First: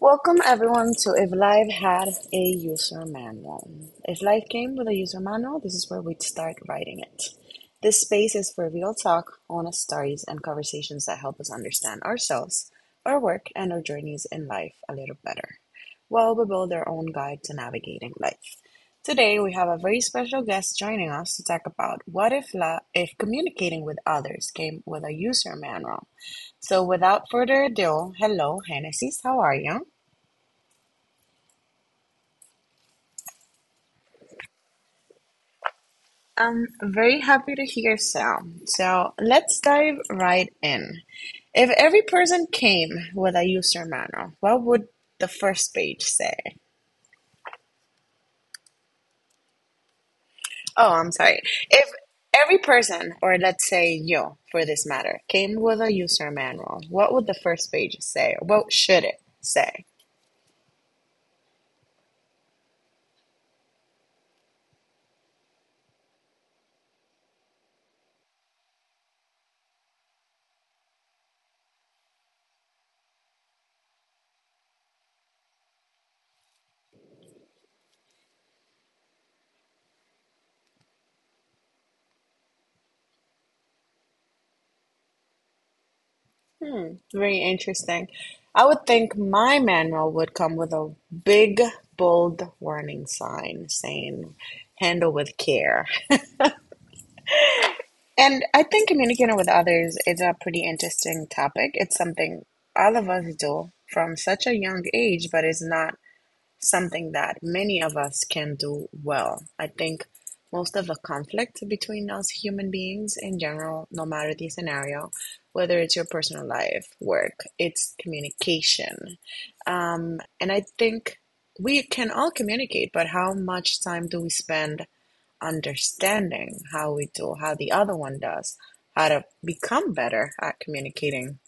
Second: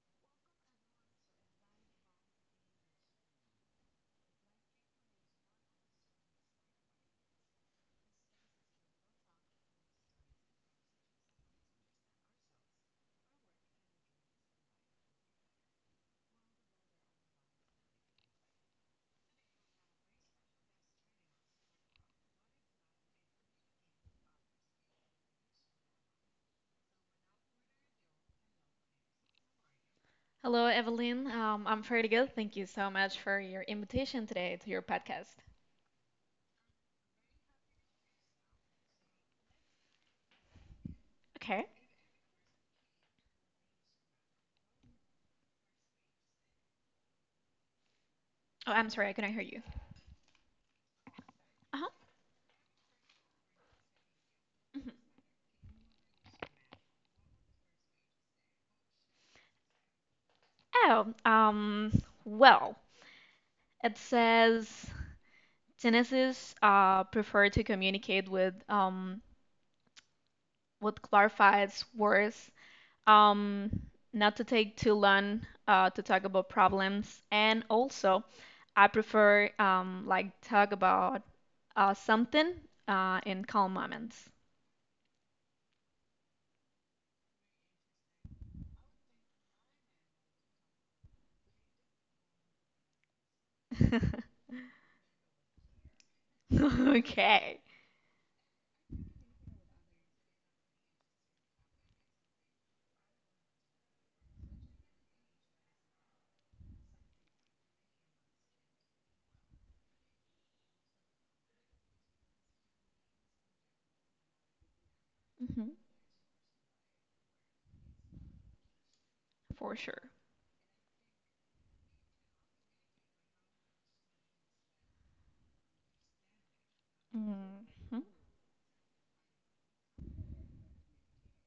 Welcome everyone to If Life Had a User Manual. If life came with a user manual, this is where we'd start writing it. This space is for real talk, honest stories, and conversations that help us understand ourselves, our work, and our journeys in life a little better, while we build our own guide to navigating life. Today, we have a very special guest joining us to talk about what if, if communicating with others came with a user manual. So, without further ado, hello, Hennessy, how are you? Hello, Evelyn. I'm pretty good. Thank you so much for your invitation today to your podcast. I'm very happy to hear so. So let's dive right in. Okay. If every person came with a user manual, what would the first page say? Oh, I'm sorry, I couldn't hear you. Oh, I'm sorry. If Uh-huh. every person, or let's say you for this Mhm. matter, came with a user manual, what would the first page say? What should it say? Oh, um, well, it says Genesis prefer to communicate with what clarifies words, um, not to take too long to talk about problems. And also, I prefer like talk about something in calm moments. Hmm, very interesting. I would think my manual would come with a big, bold warning sign saying, handle with care. Okay. And I think communicating with others is a pretty interesting topic. It's something all of us do from such a young age, but it's not something that many of us can do well. I think most of the conflict between us human beings in general, no matter the scenario, Hmm. whether it's your personal life, work, it's communication. For sure. And I think we can all communicate, but how much time do we spend understanding how we do, how the other Mm-hmm. one does, how to become better at communicating?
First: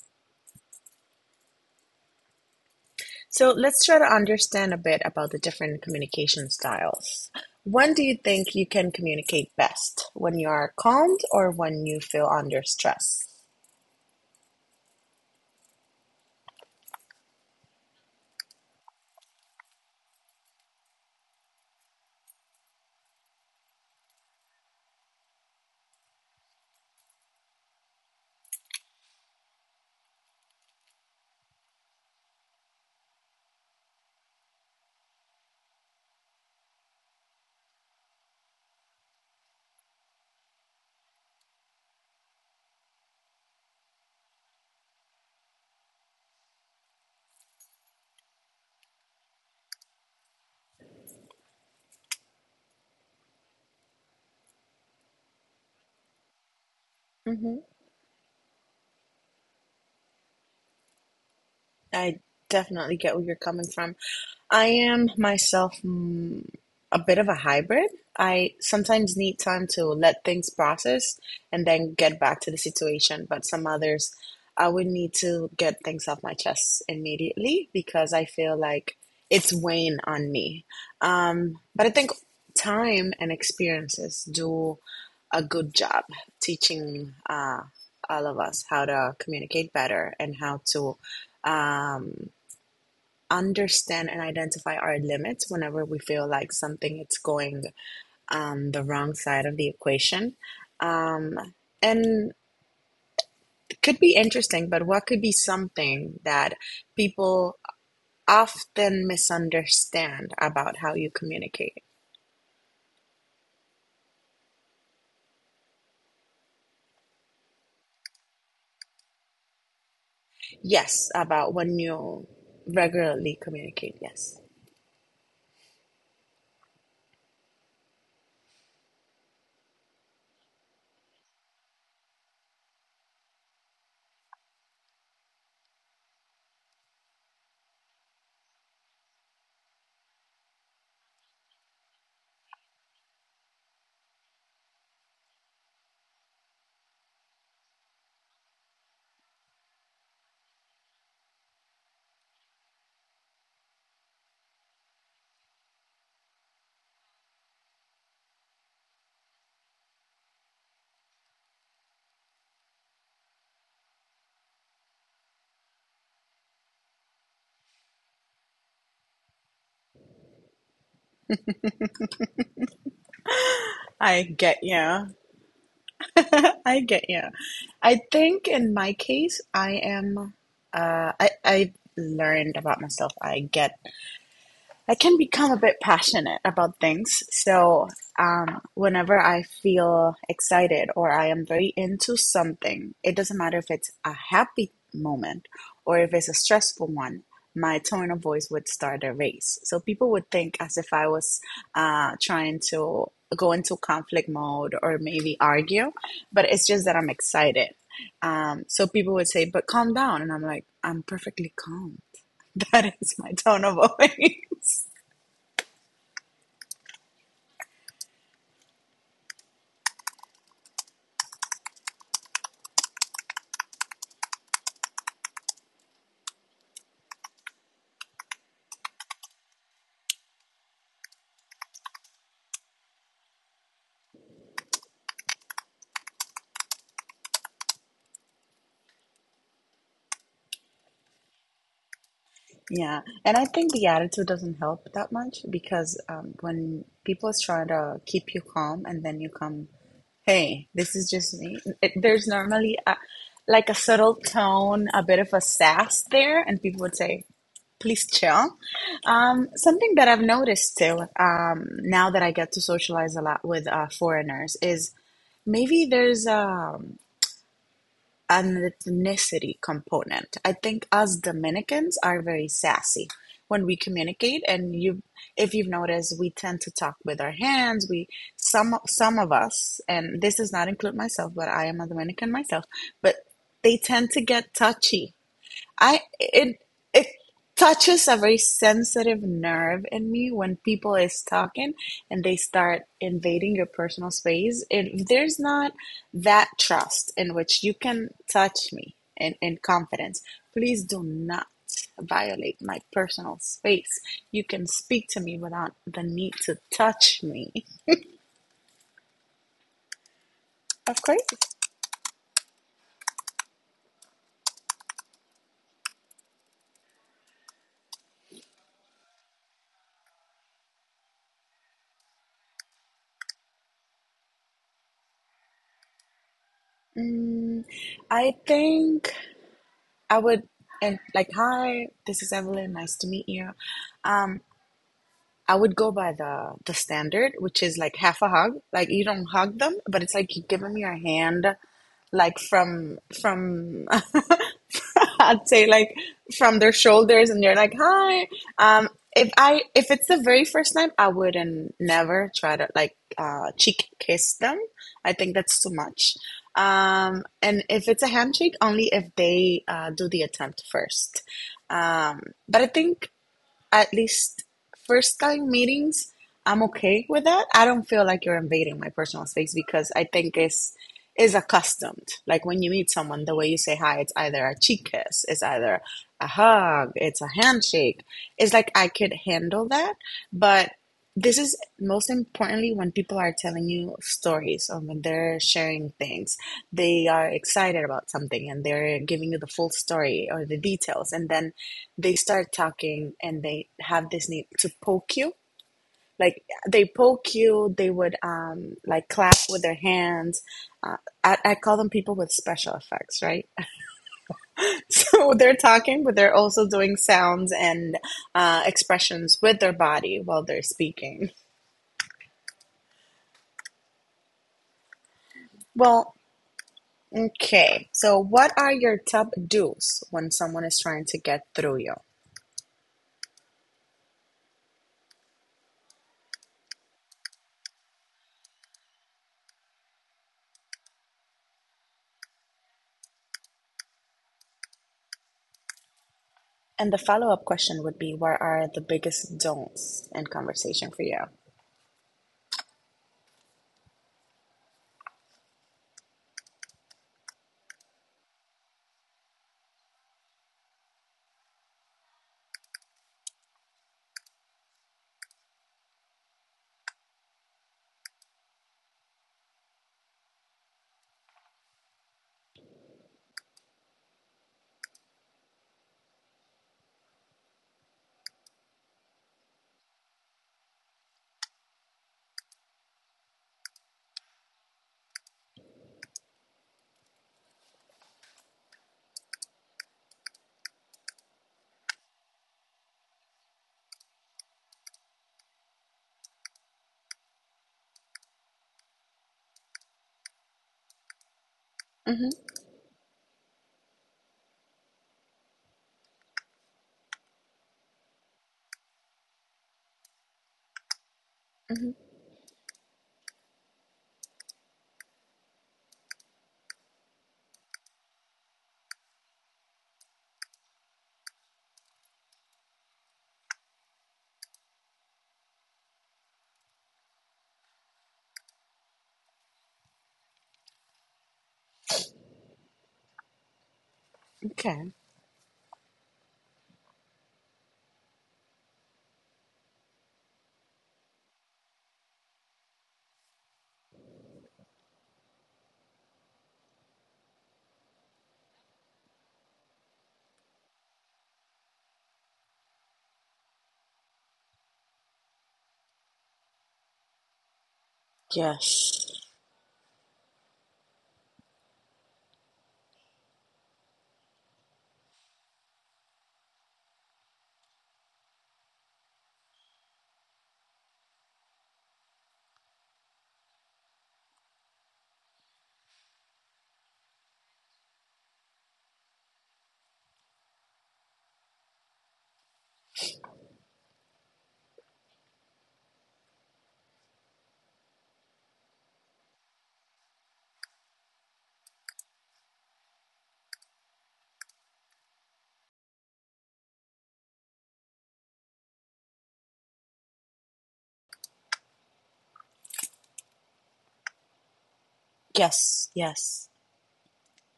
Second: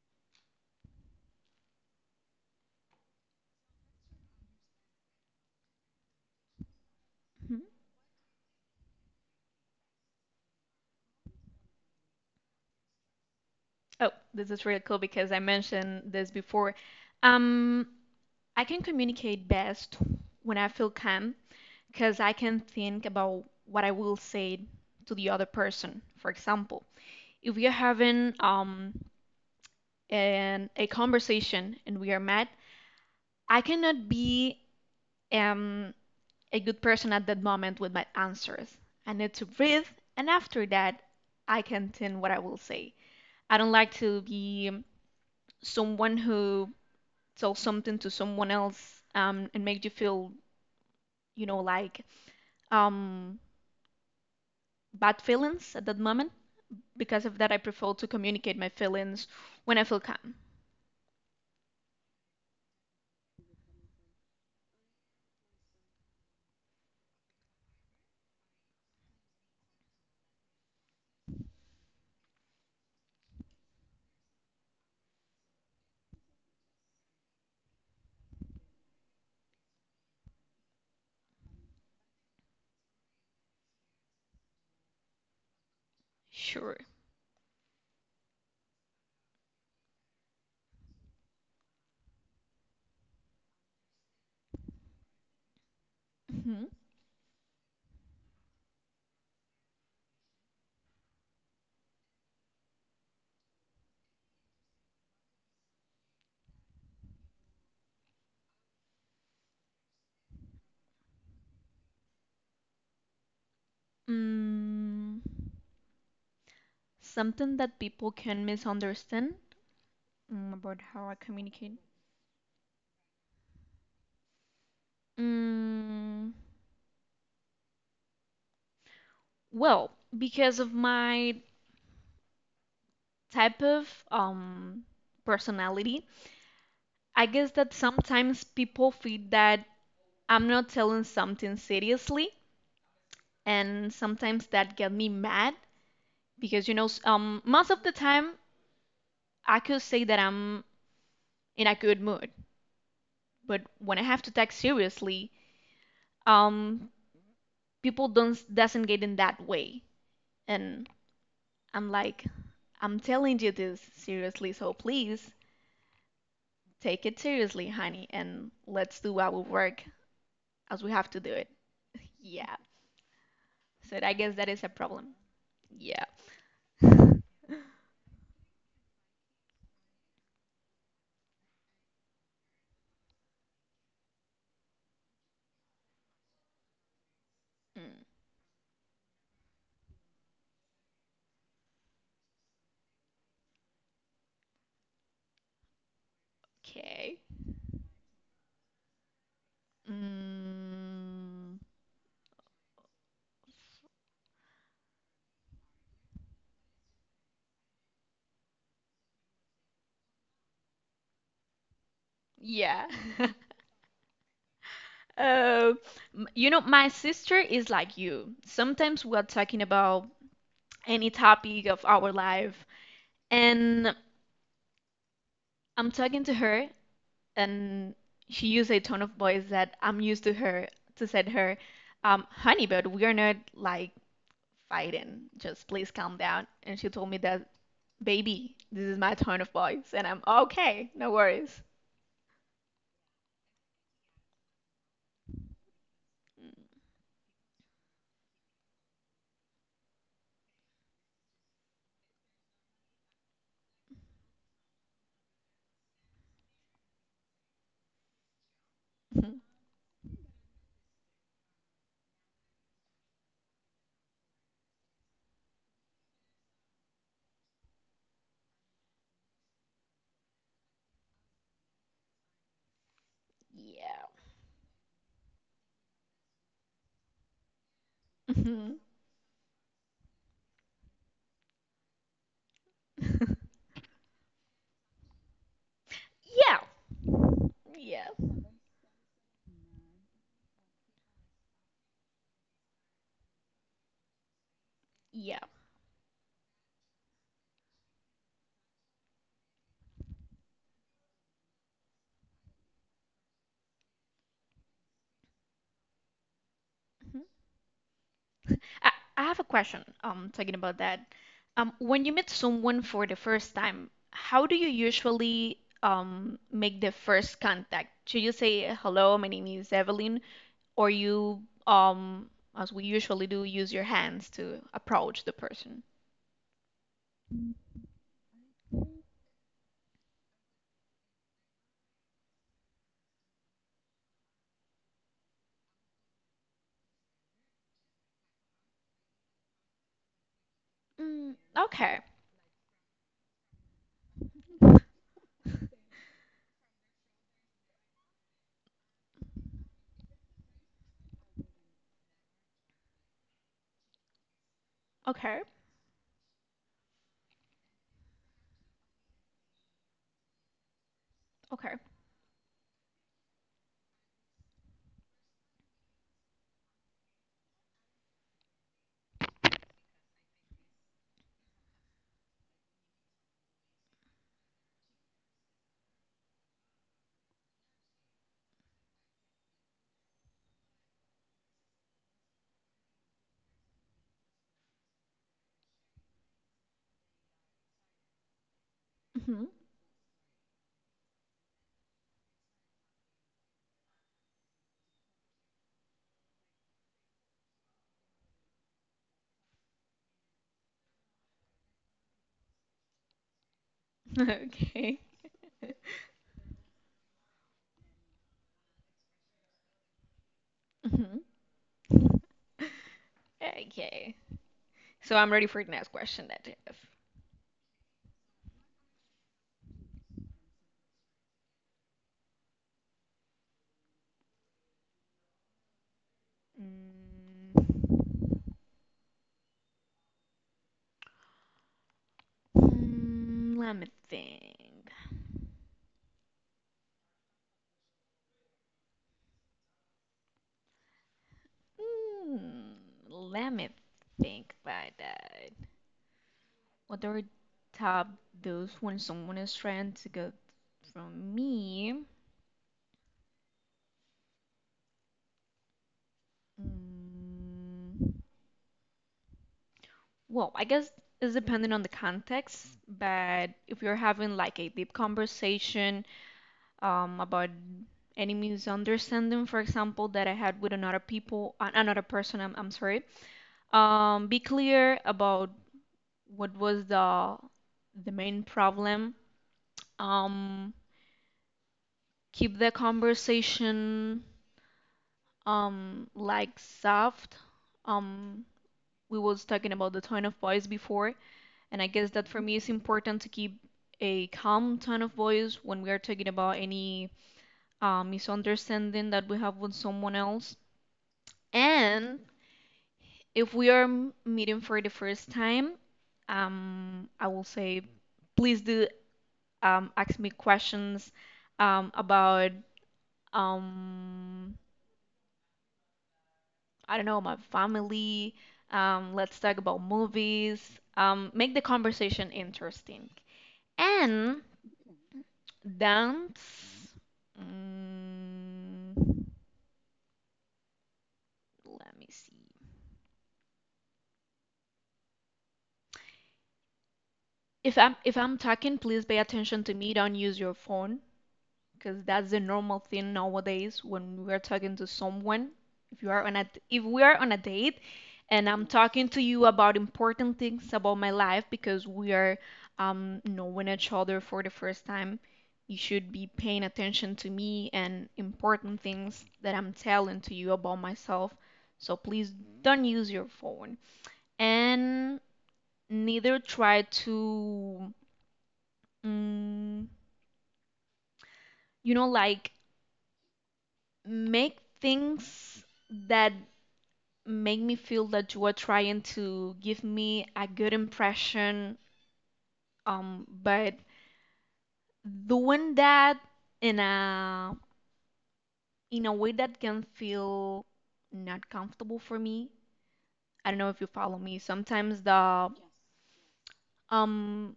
So let's try to understand a bit about the different communication styles. Mm-hmm. When do you think you can communicate best? When you are calmed or when you feel under stress? Oh, this is really cool because I mentioned this before. Um, I can communicate best when I feel calm because I can think about what I will say to the other person, for example. If we are having a conversation and we are mad, I cannot be, um a good person at that moment with my answers. I need to breathe, and after that, I can think what I will say. I don't like to be someone who tells something to someone else and make you feel, you know like um bad feelings at that moment. Because of that, I Hmm, prefer to communicate my feelings when I feel calm. I definitely get where you're coming from. I am myself a bit of a hybrid. I sometimes need time to let things process and then get back to the situation, but some others I would need to get things off my chest immediately because I feel like it's weighing on me. But I think time and experiences do a good job Sure. teaching all of us how to communicate better and how to. Um, understand and identify our limits whenever we feel like Mhm. something it's going the wrong side of the equation, um, and it could be interesting, but what could be something that people often misunderstand about how you communicate? Mm. Something that people can misunderstand? Mm, about how Yes, I about communicate. when you regularly communicate. Yes, Mm, well, because of my type of personality, I guess that sometimes people feel that I'm not telling something seriously, and sometimes that get me mad because most of the time I could say that I'm in a good mood, but when I have to take seriously, um people don't doesn't get in that way, and I'm like I'm telling you this seriously, so please take it seriously, honey, and let's do our work as we have to do it. Yeah. So I I guess that get is a you. problem. Yeah. I get you. I think in my case I am I learned about myself. I get I can become a bit passionate about things. So, whenever I feel excited or I am very into something, it doesn't matter if it's a happy moment or if it's a stressful Okay. one, my tone of voice would start a race. So, people would think as if I was Mm, trying to go into conflict mode or maybe argue, but it's just that I'm excited. So, people would say, but calm down. And I'm like, I'm perfectly calm. yeah. That is my tone of voice. Oh, you know, my sister is like you. Sometimes we're talking about any topic of our life, and I'm talking to her, and she used a tone of voice that I'm used to her to said her, honey, but we are not like fighting. Just please calm down. And she told me that, baby, this is my tone of voice, and I'm okay, no worries. Yeah, and I think the attitude doesn't help that much because when people is trying to keep you calm and then you come, hey, this is just me. It, there's normally a, like a subtle tone, a bit of a sass there, and people would say, please chill. Mhm. Something that I've noticed too, now that I get to socialize a lot with foreigners, is maybe there's a an ethnicity component. I think us Dominicans are very sassy when we Yeah. communicate, and you, if you've noticed, we tend to talk with our hands. We some Mhm. some of us, and this does not include myself, but I am a Dominican myself. But they tend to get touchy. I it Yeah. it Yeah. touches a very sensitive nerve in me when people is talking and they start invading your personal space. If there's Yeah. not that trust in which you can touch me in confidence, please do not violate my personal space. You can speak to me without the need to touch Mhm. me. I, I have a question, talking about Of that. course. When you meet someone for the first time, how do you usually make the first contact? Should you say hello, my name is Evelyn, or you, um, as we usually do, use your hands to approach the person? Mm, I think I would and like hi, this is Evelyn, nice to meet you. Um, I would go by the standard, which is like half a hug. Like you don't hug them, but it's like you give them your Mm, hand, okay, like from I'd say like from their shoulders, and you're like hi. Um, if it's the very first time, I wouldn't never try to like cheek kiss them. I think okay, that's too much. And if it's a handshake, only if they do the attempt first. okay. Um, but I think at least first time meetings, I'm okay with that. I don't feel like you're invading my personal space because I think it's is accustomed. Like when you meet someone, the way you say hi, it's either a cheek kiss, it's either a hug, it's a handshake. It's like I could handle that, but this is most importantly when people are telling you stories or when they're sharing things. They are excited about something and they're giving you Hmm. the full story or the details, and then they start talking and they have this need to poke you, like they poke you, they would like clap with their hands, uh, I call them people with special effects, right? Okay. So they're talking but they're also doing sounds and expressions with their body while they're Hmm. speaking. Okay. So I'm ready for the next Well, question that you have. okay, so what are your top do's when someone is trying to get through you, Mm, hmm, let me think. and the follow-up question would be, what are the biggest don'ts in conversation for you? Hmm, let me think about that. What are top those when someone is trying to get from me? Well, I guess it's dependent on the context, but if you're having like a deep conversation about any misunderstanding, for example, that I had with another person, I'm sorry, be clear about what was the main problem. Um, keep the conversation like soft. Um we was talking about the tone of voice before, and I guess that Hmm. for me it's important to keep a calm tone of voice when we are talking about any misunderstanding that we have with someone else. And if we are meeting for the first time, I will say please do, ask me questions, about, um, I don't know, my family. Let's talk about movies. Make the conversation interesting. And Okay. dance. Mm, let me see. If I'm talking, please pay attention to me. Don't use your phone, because that's the normal thing nowadays when we are talking to someone. If you are on a if we are on a date and I'm talking to Yes. you about important things about my life because we are, knowing each other for the first time, you should be paying attention to me and important things that I'm telling to you about myself. So please don't use your phone and neither try to, mm, you know like make things that make me feel that you are trying to give me a good impression, but doing that in a, way that can feel not comfortable for me. I don't know if you follow me. Sometimes the Yes. Yes. um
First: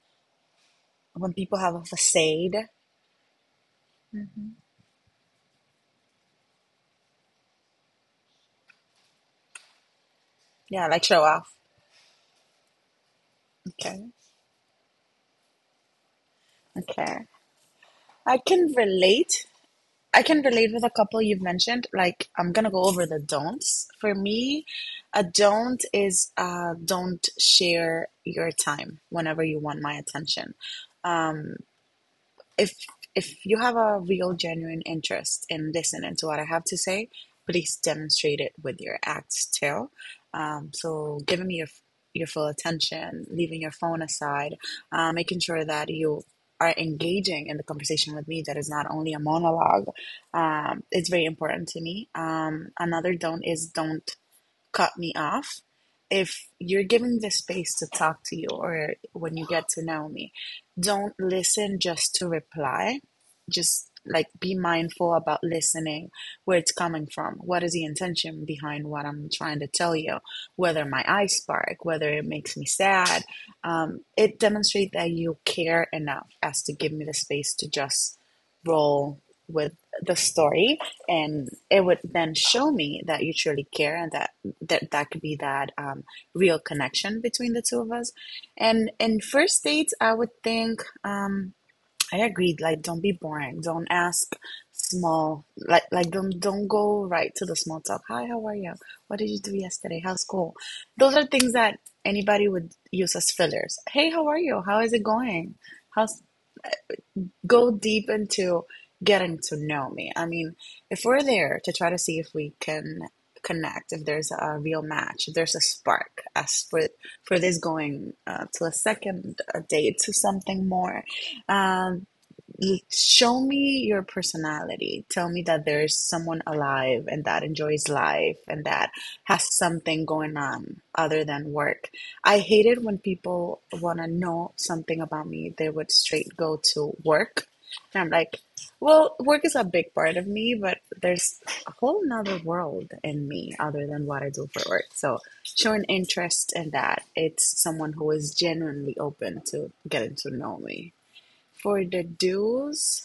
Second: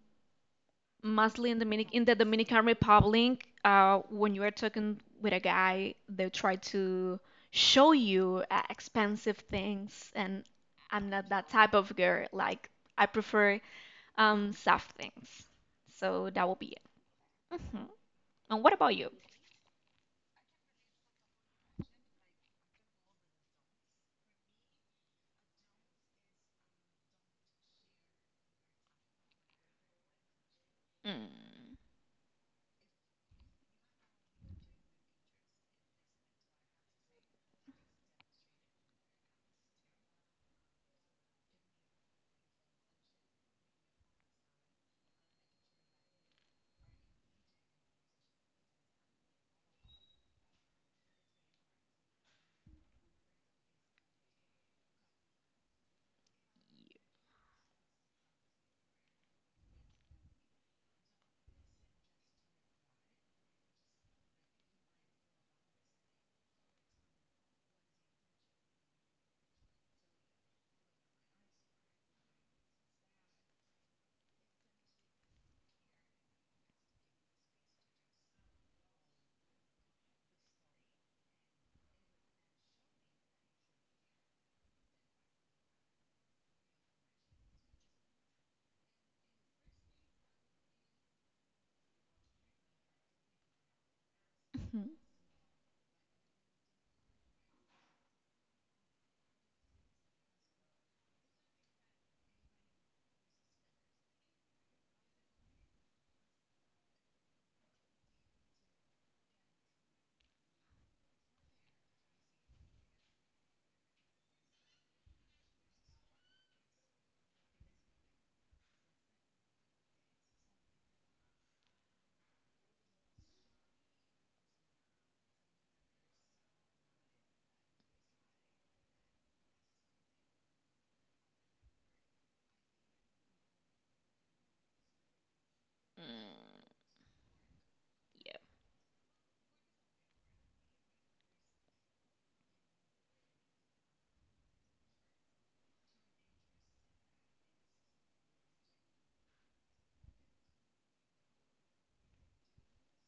When mostly people in have a Dominic in the Dominican facade. Republic, when you are Hmm. talking with a guy, they try to show you expensive things, and Yeah, like I'm show not that off. type of girl. Like I prefer Okay. Soft things. So that will be Okay. it. Hmm. I And can what about you? relate. I can relate with a couple you've mentioned. Like, I'm gonna go over the don'ts. For me, a don't is don't share your time whenever you want my attention. Mm. if if you have a real genuine interest in listening to what I have to say, please demonstrate it with your acts too. So giving me your full attention, leaving your phone aside, making sure that you are engaging in the conversation with me that is not only a monologue, it's very important to me. Um, another don't is don't cut me off. If you're giving the space to talk to you or when you get to know me, don't listen just to reply. Just like be mindful about listening, where it's coming from. What is the intention behind what I'm trying to tell you? Whether my eyes spark, whether it makes me sad, it demonstrates that you care enough as to give me the space to just roll with the story, and it would then show me that you truly care and that that could be that real connection between the two of us. And in first dates I would think, I agreed, like don't be boring, don't ask Mhm. small, like don't go right to the small talk. Hi, how are you, what did you do yesterday, how's school? Those are things that anybody would use as fillers. Hey, how are you, how is it going, how's go deep into getting to know me. I mean, if we're there to try to see if we can connect, if there's a real match, if there's a spark, as for this going to a second a date to something more, um, show me your personality. Tell me that there's someone alive and that enjoys life and that has something going on other than work. I hate it when people want to know something about me. They would straight go to work. And I'm like, well, work is a big part of me, but there's a whole nother world in me other than what I do for work. So show an interest in that. It's someone who is genuinely open to getting to know me. For the do's,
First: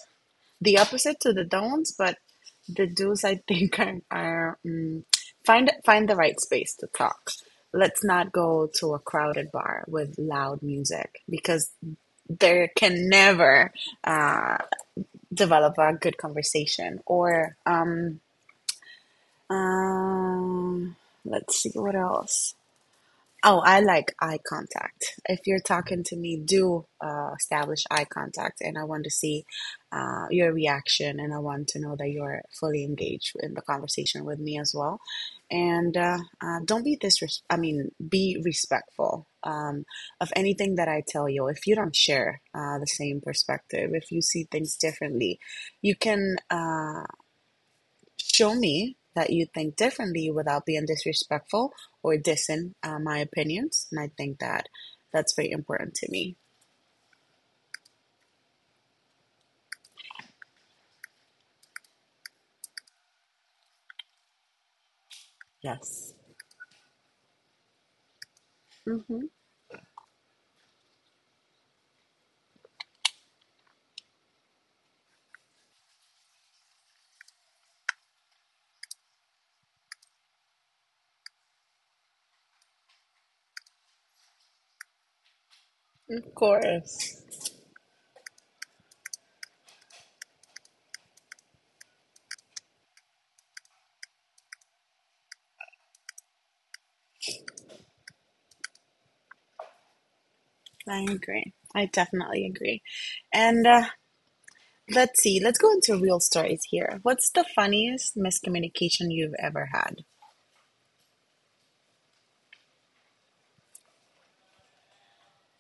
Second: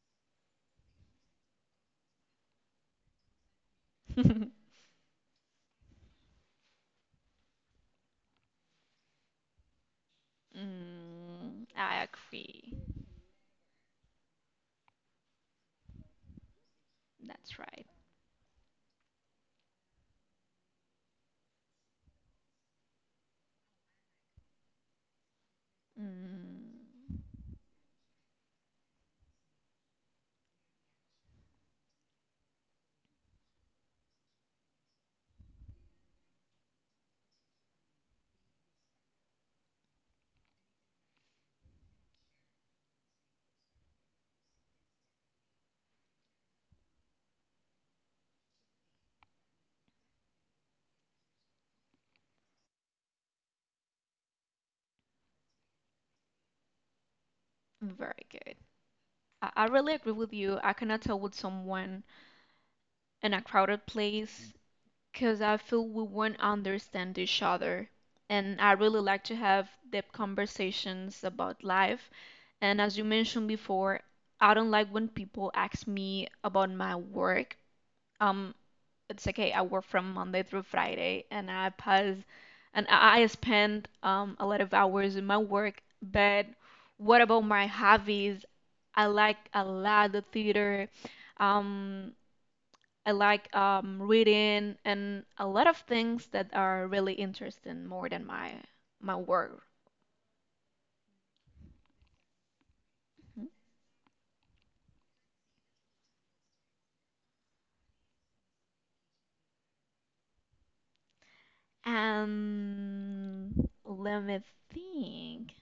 the opposite to the don'ts, but the do's I think Mm. are find the right space to talk. Let's not go to a crowded bar with loud music Mm, because I there agree. can never uh, develop a good conversation. Or That's right. Um, let's see what else. Oh, I like eye contact. If you're talking to me, do Mm. Establish eye contact, and I want to see your reaction, and I want to know that you're fully engaged in the conversation with me as well. And don't be disres- I mean, be respectful of anything that I tell you. If you don't share the same perspective, if you see things differently, you can. Show me that you think differently without being disrespectful or dissing my opinions. And I think that that's very important to me. Very good. I really agree with you. I cannot tell with someone in a crowded place because I feel we Yes. won't understand each other. And I really like Hmm. to have deep conversations about life. And as you mentioned before, I don't like when people ask me about my work. Um, it's okay, I work from Monday through Friday and I pass and I spend, a lot of hours in my work, Of but course. what about my hobbies? I like a lot the theater. Um, I like, reading and a lot of things that are really interesting more than my work. I agree. I definitely agree. And Let's see, let's go into real stories here. What's the funniest miscommunication you've ever had? And let me think.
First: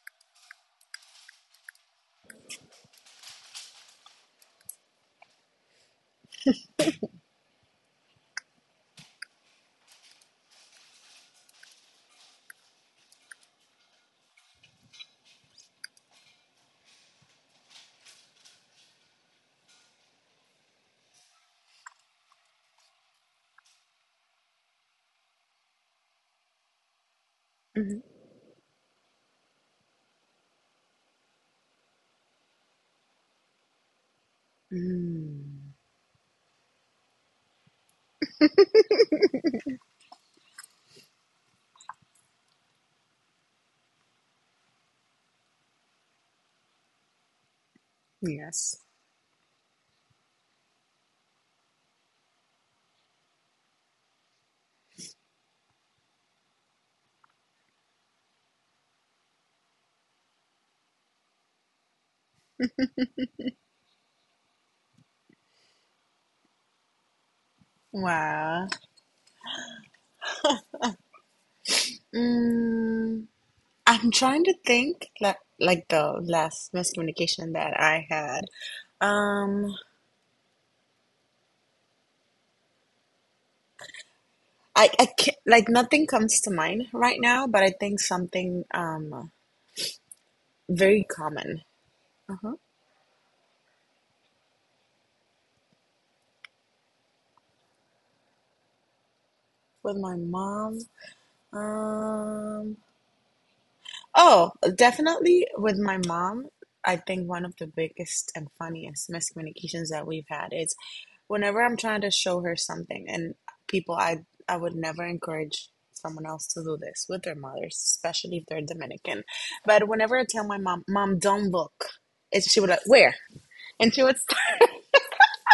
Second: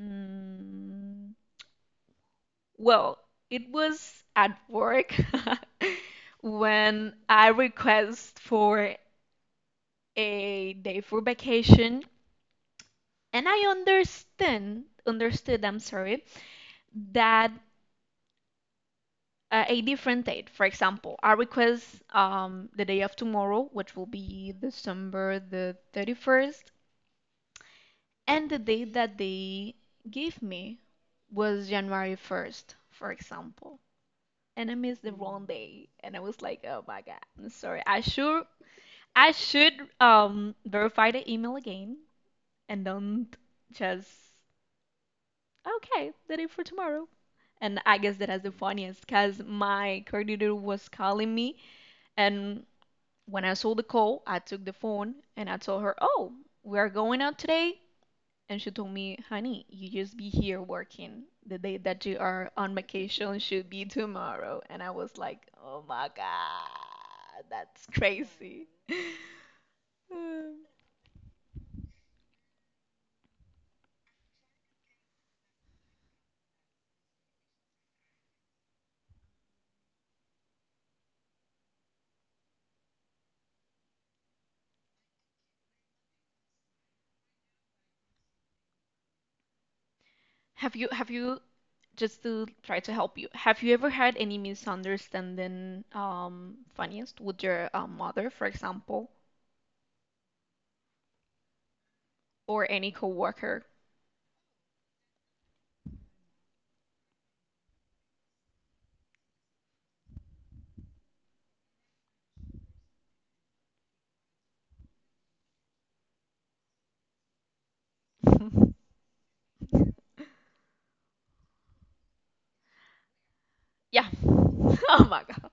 Mm, well, it was at work when I request for a day for vacation, and I understand understood, I'm sorry, that a different date. For example, I request, the day of tomorrow, which will be December the 31st, Hmm. and the date that they gave me was January 1st, for example. And I missed the wrong Mm. day, and I was like, "Oh my God, I'm sorry. I should, verify the email again, and don't just okay, the day for tomorrow." And I guess that is the Yes. funniest, cause my coordinator was calling me, and when I saw the call, I took the phone and I told her, "Oh, we are going out today." And she told me, "Honey, you just be here working. The day that you are on vacation should be tomorrow." And I was like, "Oh my God, that's crazy." Wow. Um, Mm. I'm trying to think like the last miscommunication that I had. Um, I can't, like nothing comes to mind right now, but I think something Have you very have you common. just to Uh-huh. try to help you? Have you ever had any misunderstanding funniest with your, mother, for example, With my mom. or Um, any coworker? Oh, definitely with my mom. I think one of the biggest and funniest miscommunications that we've had is whenever I'm trying to show her something, and people, I would never encourage someone else to do this with their mothers, especially if they're Dominican. But whenever I tell my mom, "Mom, don't look," and she would like, "Where?" and she Yeah. would Oh my God.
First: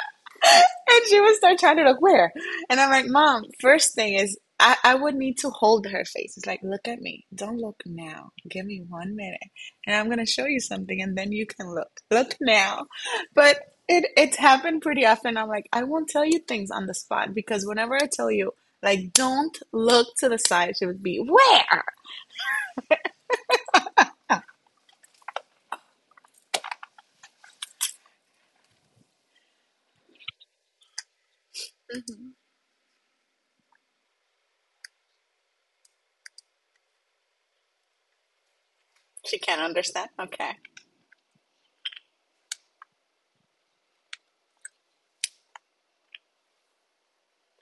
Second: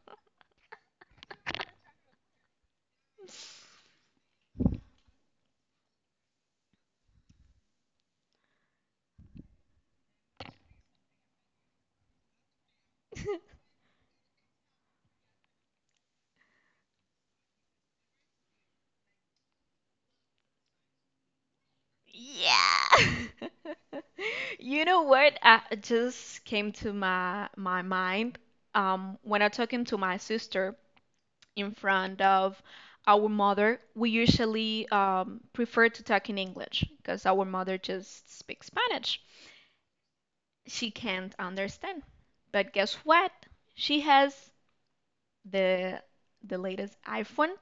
and she would start trying to look where. And I'm like, Mom, first thing is I would need to hold her face. It's like, look at me. Don't look now. Give me 1 minute. And I'm gonna show you something and then you can look. Look now. But it's happened pretty often. I'm like, I won't tell you things on the spot because whenever I tell you, like, don't look to the side, she would be where? Yeah. You know what just came to my mind, when I talking to my sister in front Hmm. of our mother, we usually, prefer to talk in English because our mother just speaks Spanish. She can't understand. Okay. She can't understand. But guess what? She has the the latest iPhone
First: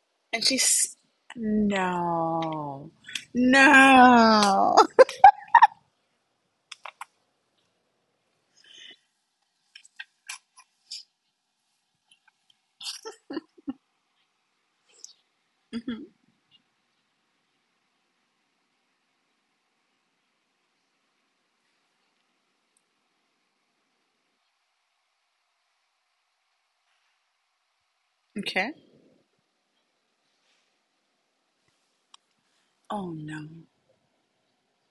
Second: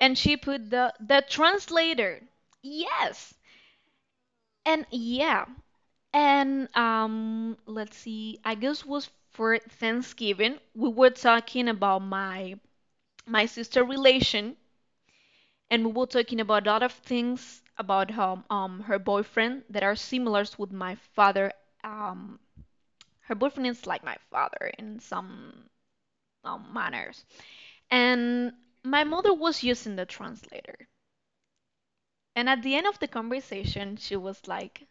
and she And put she's the translator. no. Yes. No. And yeah, and let's see, I guess was for Thanksgiving. We were talking about my sister relation, and we Mhm. were talking about a lot of things about her her boyfriend that are similar with my father. Um, her boyfriend is like my father in some, manners, and Okay. my mother was using the translator. And at the end of the Oh no. conversation, she was like,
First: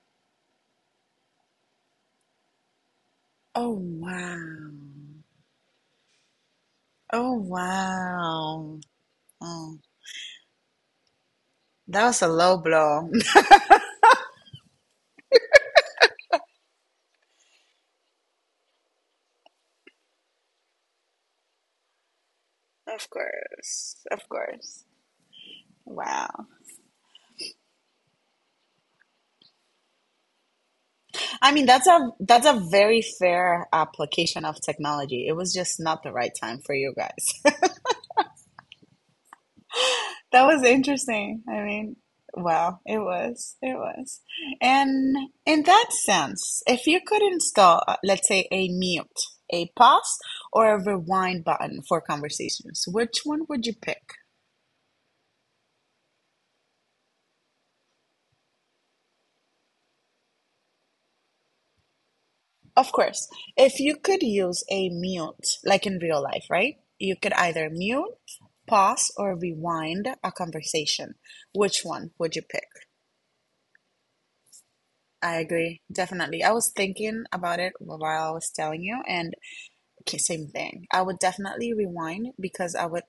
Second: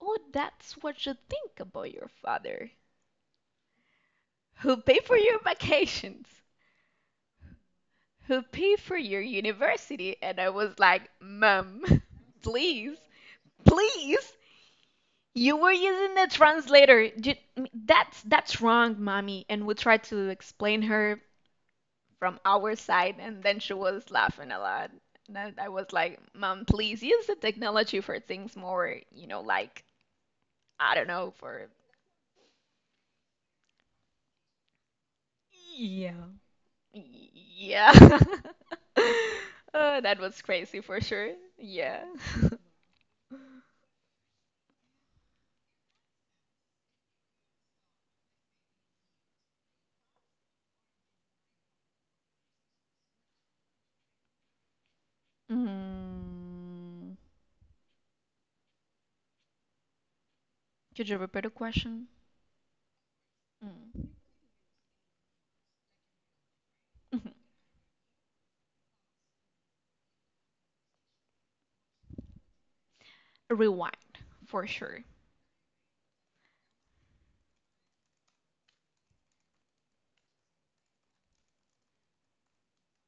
"Oh, that's what you think about your father, Oh wow. who pay for your vacations, Oh who pay wow. for your Oh, university?" And I was like, Mom, that was a low please, blow. please. You were using the translator. That's wrong, mommy. And we tried to explain her from our Of side, and then she course. was Of laughing a course. lot. And I was like, Wow. Mom, please use the technology for things more, you know, like I don't know, I mean, for that's a very fair application of technology. It was just not the right time for you y- guys. yeah. Oh, that was That was crazy for sure. interesting. I mean, Yeah. wow, it was. It was. And in that sense, if you could install, let's say, a mute, a pause, or a rewind button for conversations, which one would you pick? Mm. Could you repeat the question? Of course, if you Mm. could use a mute, like in real life, right? You could Mhm. either mute, pause, or rewind a conversation. Which one would you pick? Rewind, for sure. I agree, definitely. I was thinking about it while I was telling you, and same thing. I would definitely rewind because I would,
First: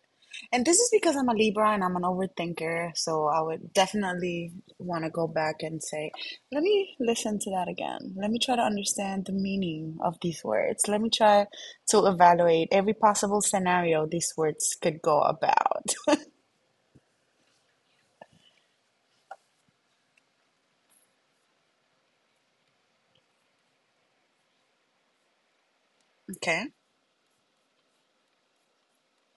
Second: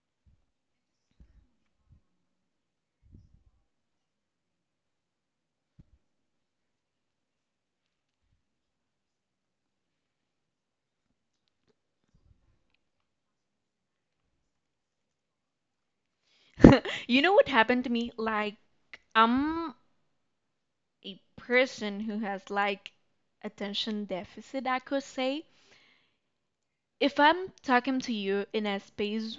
and this is because I'm a Libra and I'm an overthinker, so I would definitely want to go back and say, let me listen to that again. Let me try to understand the meaning of these words. Let me try to evaluate every possible scenario these words could go about. You know what happened to me? Like, I'm a person who has like attention deficit, I could say. Okay, If I'm talking to you in a space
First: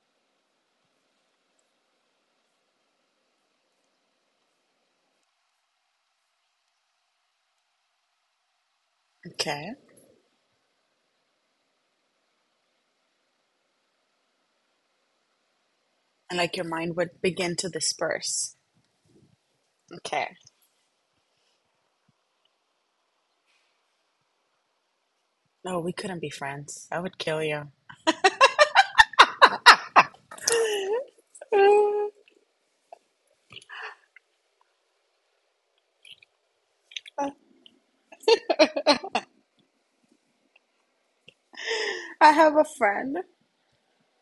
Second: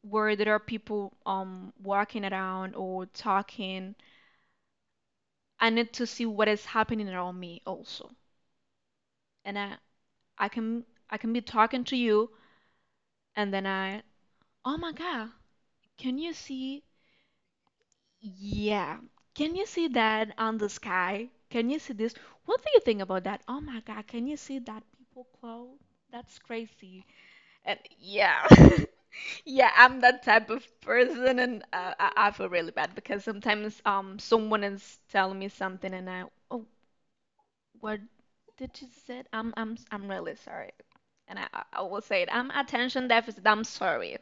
where there are people walking around or talking, I need to see what is happening around me also. And okay. I can I can be talking to you and then I, oh my God, can you And like your see mind would begin to disperse. Yeah. Can you see Okay. that on the sky? Can you see this? What do you think about that? Oh my God, can you see that people cloud? No, we couldn't be That's friends. I crazy. would kill you. And yeah, yeah, I'm that type of person, and I feel really bad because sometimes someone is telling me something, and I, oh, what did you say? I'm really sorry, and I will say it. I I'm have a attention friend. deficit. I'm sorry.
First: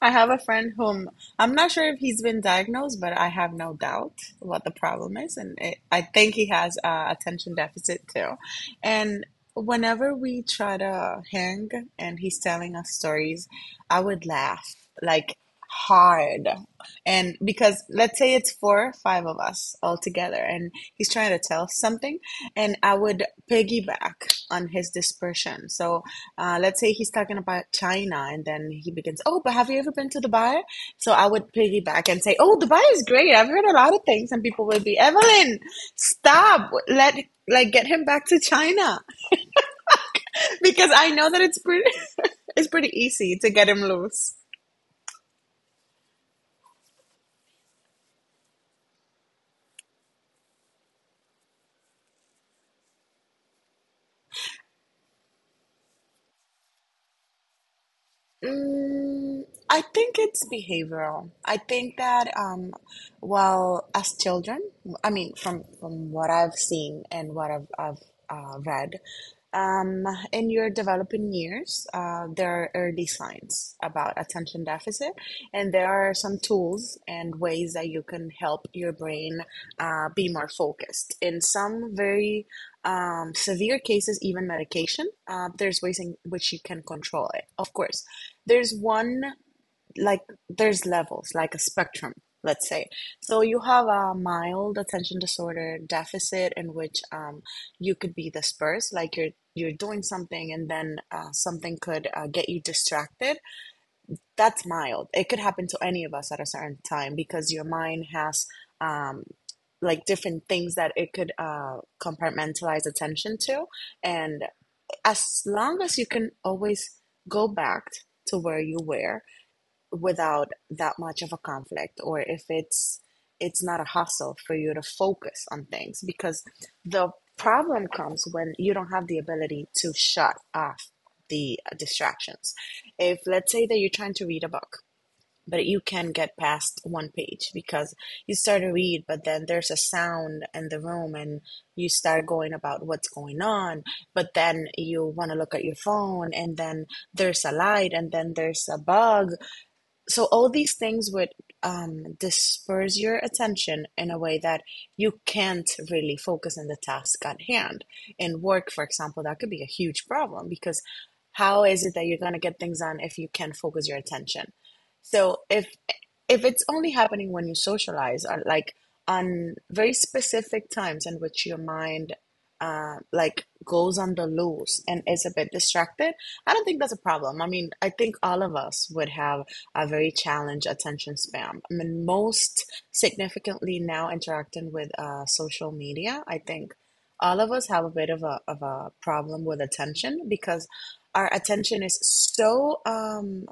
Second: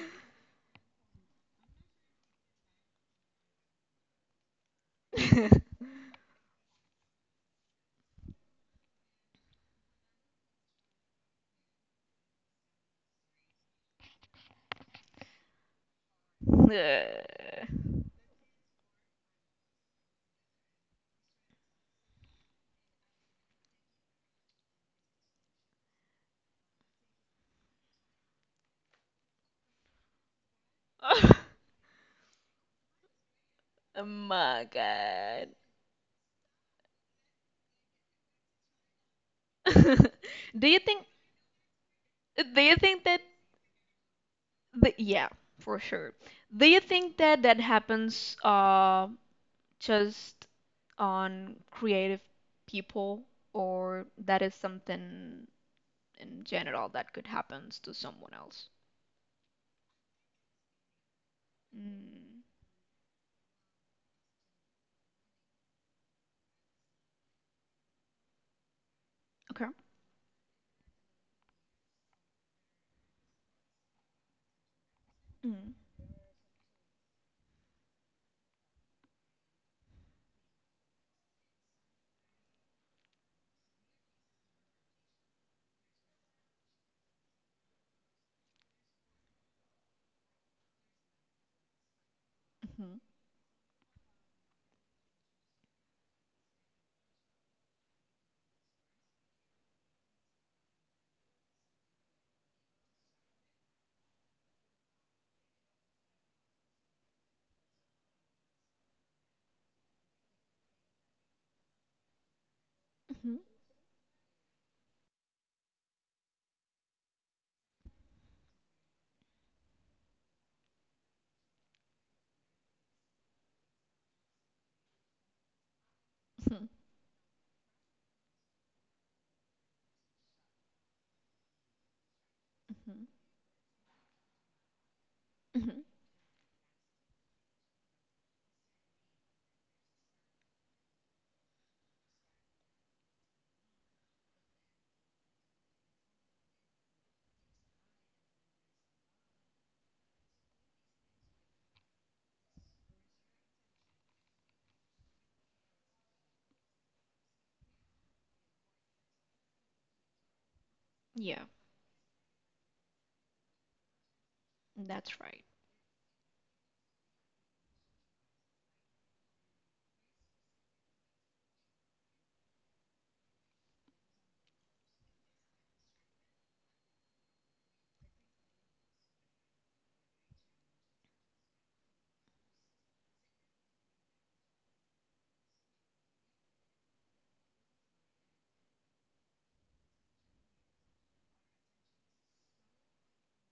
I have a friend whom I'm not sure if he's been diagnosed, but I have no doubt what the problem is, and it, I think he has attention deficit too. And whenever we try to hang and he's telling us stories, I would laugh like hard, Ugh. and because let's say it's four or five of us all together, and he's trying to tell something, and I would piggyback on his dispersion. So let's say he's talking about China, and then he begins, "Oh, but have you ever been to Dubai?" So I would piggyback and say, "Oh, Dubai is great. I've heard a lot of Oh things." And my people would be, God. "Evelyn, stop! Let like get him back to China Do you because think I know that it's pretty do it's you pretty think that easy to get him loose." the yeah, for sure. Do you think that that happens, just on creative people, or that is something in general that could happen to someone else? Mm, I think it's behavioral. I think that, Mm. Well, as children, I mean, from what I've seen and what I've read, Okay. um, in your developing years, there are early signs about attention deficit, and Mm. there are some tools and ways that you can help your brain be more focused. In some very severe cases, even medication, there's ways in which you can control it. Of course there's one, like there's levels like a spectrum, let's say, Mhm. so you have a mild attention disorder deficit in which you could be dispersed, like you're doing something and then something could get you distracted. That's mild. It could happen to any of us at a certain time because your mind has um, like different things that it could compartmentalize Mhm. attention to. And as long as you can always go back to where you were without that much of a conflict, or if it's not a hustle for you to focus on things, because Mhm. the problem comes when you don't have the ability to shut off the distractions. Mhm. If let's say that you're trying to read a book but you Mhm. can not get past one page because you start to read, but then there's a sound in the room and you start going about what's going on, but then you want to look at your phone, and then there's a light and then there's a bug, so all these things would disperse your attention in a way that you can't really focus on the task at hand. In work, for example, that could be a huge problem because Yeah, how is it that you're going to get things done if you can't focus your attention? that's So right. if it's only happening when you socialize, or like on very specific times in which your mind like goes on the loose and is a bit distracted, I don't think that's a problem. I mean, I think all of us would have a very challenged attention span. I mean, most significantly now interacting with social media, I think all of us have a bit of a problem with attention because our attention is so um,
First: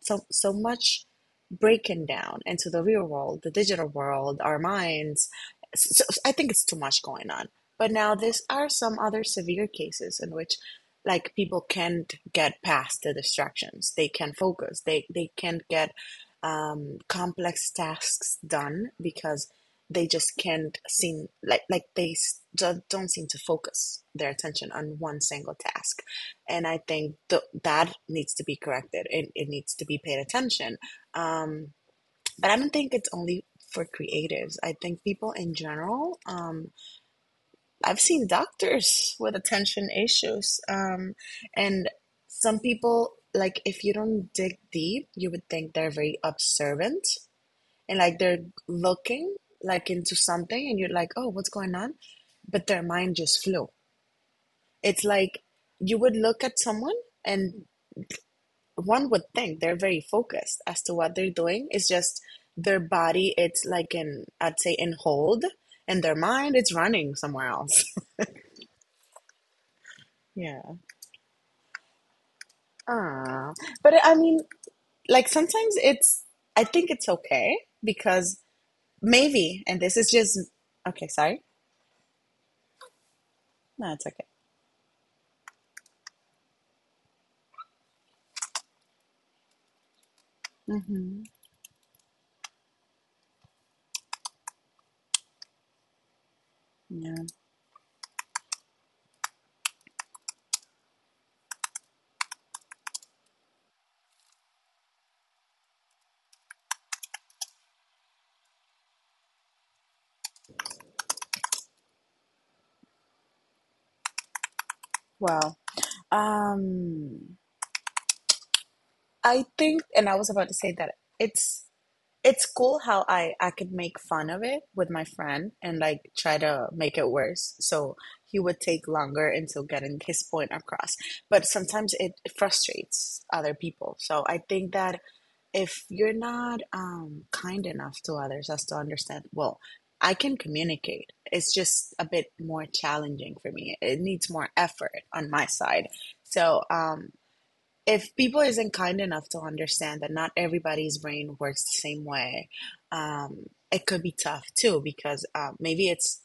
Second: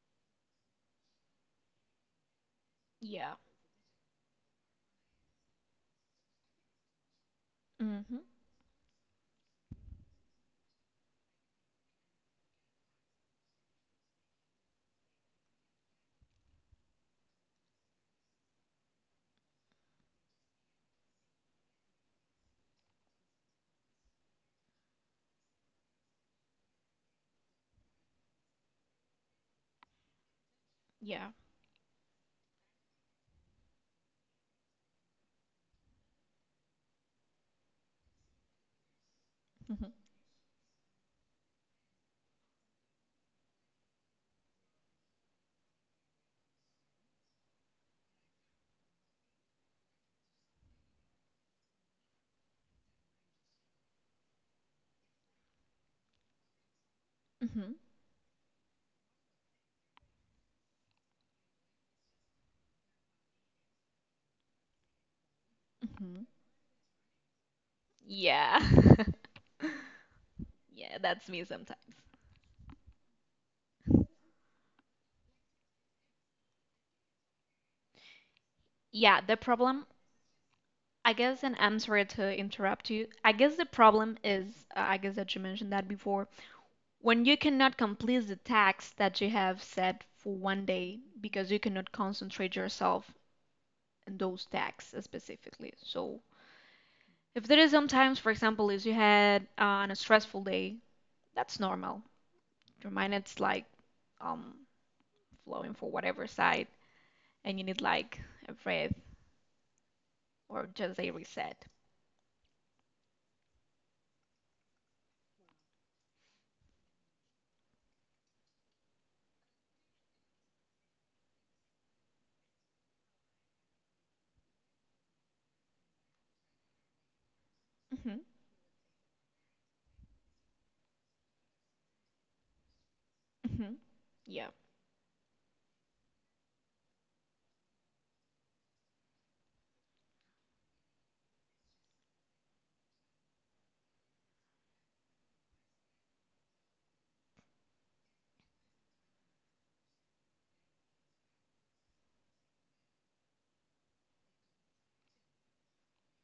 so so much breaking down into the real Yeah. world, the digital world, our minds. So I think it's too much going on. But now Mhm. there are some other severe cases in which like people can't get past the distractions. They can focus. They can't get complex tasks done because they just can't seem like they don't seem to focus their attention on one single task, and I think that needs to be corrected. It needs to be paid attention. Yeah. Um, but I don't think it's only for creatives. I think people in general. I've seen doctors with attention Mhm. issues, and some people, like if you don't dig deep, you would think they're very observant and like they're looking like into something, and you're like, oh, what's going on? But their mind just flew. It's like you would look at someone. And Mhm. one would think they're very focused as to what they're doing. It's just their body, it's like in, I'd say, in hold, and their Mhm. mind, it's running somewhere else. Yeah. Yeah. Yeah, that's me sometimes. Ah. But I mean, like sometimes it's, I think it's okay because Yeah, the maybe, and problem, this is just, okay, I sorry. guess, and I'm sorry to interrupt you. I guess the No, it's problem okay. is, I guess that you mentioned that before, when you cannot complete the tasks that you have set for one day Hmm. because you cannot concentrate yourself in those tasks specifically. So, Yeah. if there is sometimes, for example, if you had on a stressful day, that's normal. Your mind it's like um flowing for whatever side, and you need like a breath or just a reset. Well, Um, I think, and I was about to say that it's it's cool how I could make fun of it with my friend and like try to make it worse. So Hmm. he would take longer until getting his point across. But sometimes it frustrates other Hmm. people. So I Yeah. think that if you're not kind enough to others as to understand, well, I can communicate. It's just a bit more challenging for me. It needs more effort on my side. So if people isn't kind enough to understand that not everybody's brain works the same way, um, it could be tough too because maybe it's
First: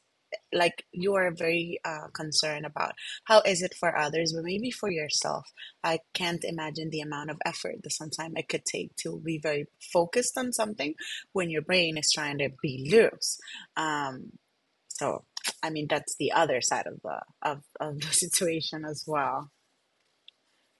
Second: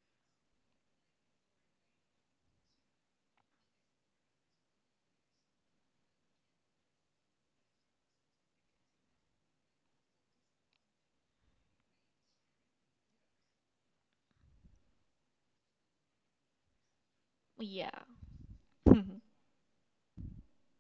like you are very concerned about how is it for others, but maybe for yourself, I can't imagine the amount of effort that sometimes it could take to be very focused on something when your brain is trying to be loose. Um, so, I mean, that's the other side of the of Yeah. the situation as Mhm. well.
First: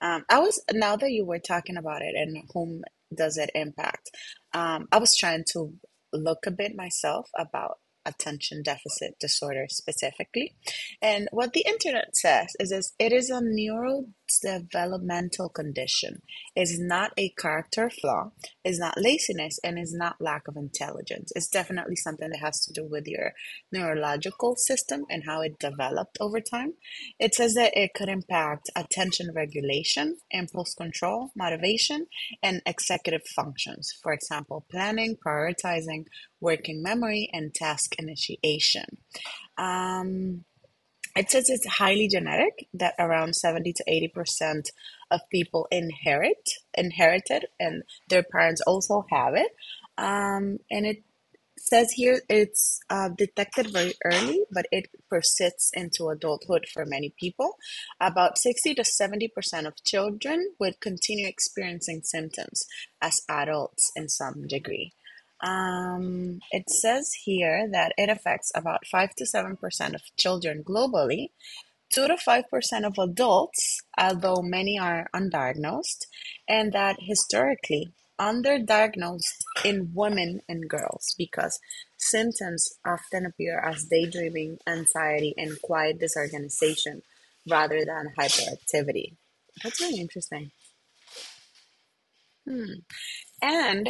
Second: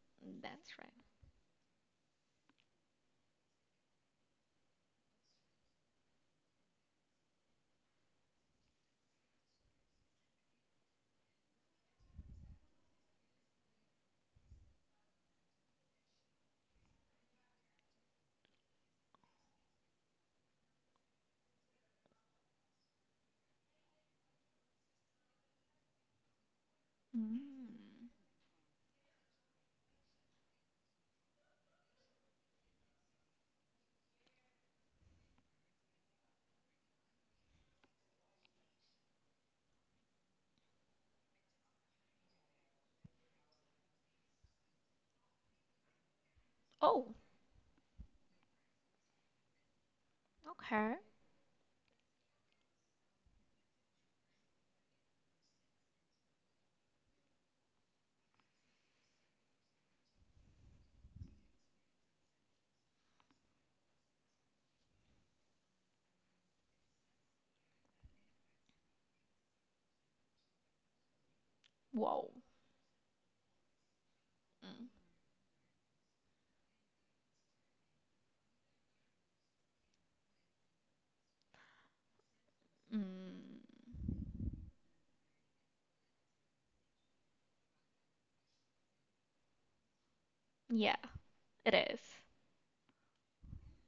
I was, That's right. now that you were talking about it and whom does it impact? I was trying to look a bit myself about attention deficit disorder specifically, and what the internet says is, it is a neurodevelopmental condition. It's not a character flaw. It's not laziness, and it's not lack of intelligence. It's definitely something that has to do with your neurological system and how it developed over time. It says that Mm. it could impact attention regulation, impulse control, motivation, and executive functions. For example, planning, prioritizing, working memory, and task initiation. Um, it says it's highly genetic, that around 70 to 80% of people Oh, inherited, and their parents also have it. And okay. it says here it's detected very early, but it persists into adulthood for many people. About 60 to 70% of children would continue experiencing symptoms as adults in some degree. It says here that it affects about 5 to 7% of children globally, two to Whoa. five percent of adults, although many Mm. are undiagnosed, and that historically underdiagnosed in women and girls because symptoms often appear as Mm. daydreaming, anxiety, and quiet disorganization rather than hyperactivity. That's really interesting. Yeah, it is. Hmm. And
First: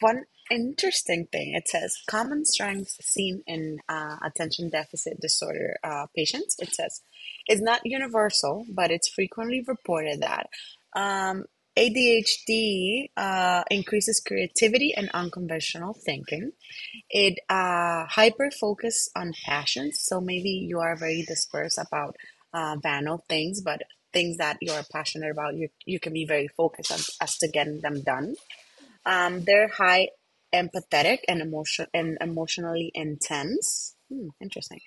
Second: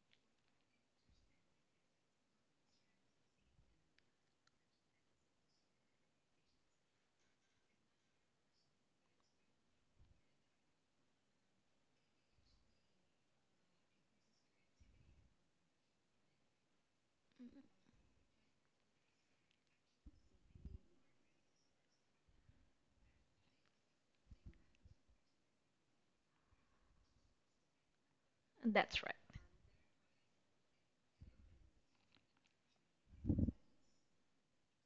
one interesting thing, it says common strengths seen in attention deficit disorder patients. It says it's not universal, but it's frequently reported that um, ADHD increases creativity and unconventional thinking. It hyper focuses on passions. So maybe you are very dispersed about banal things, but things that you are passionate about, you can be very focused on, as to getting them done That's right. They're high empathetic and emotionally intense. Interesting.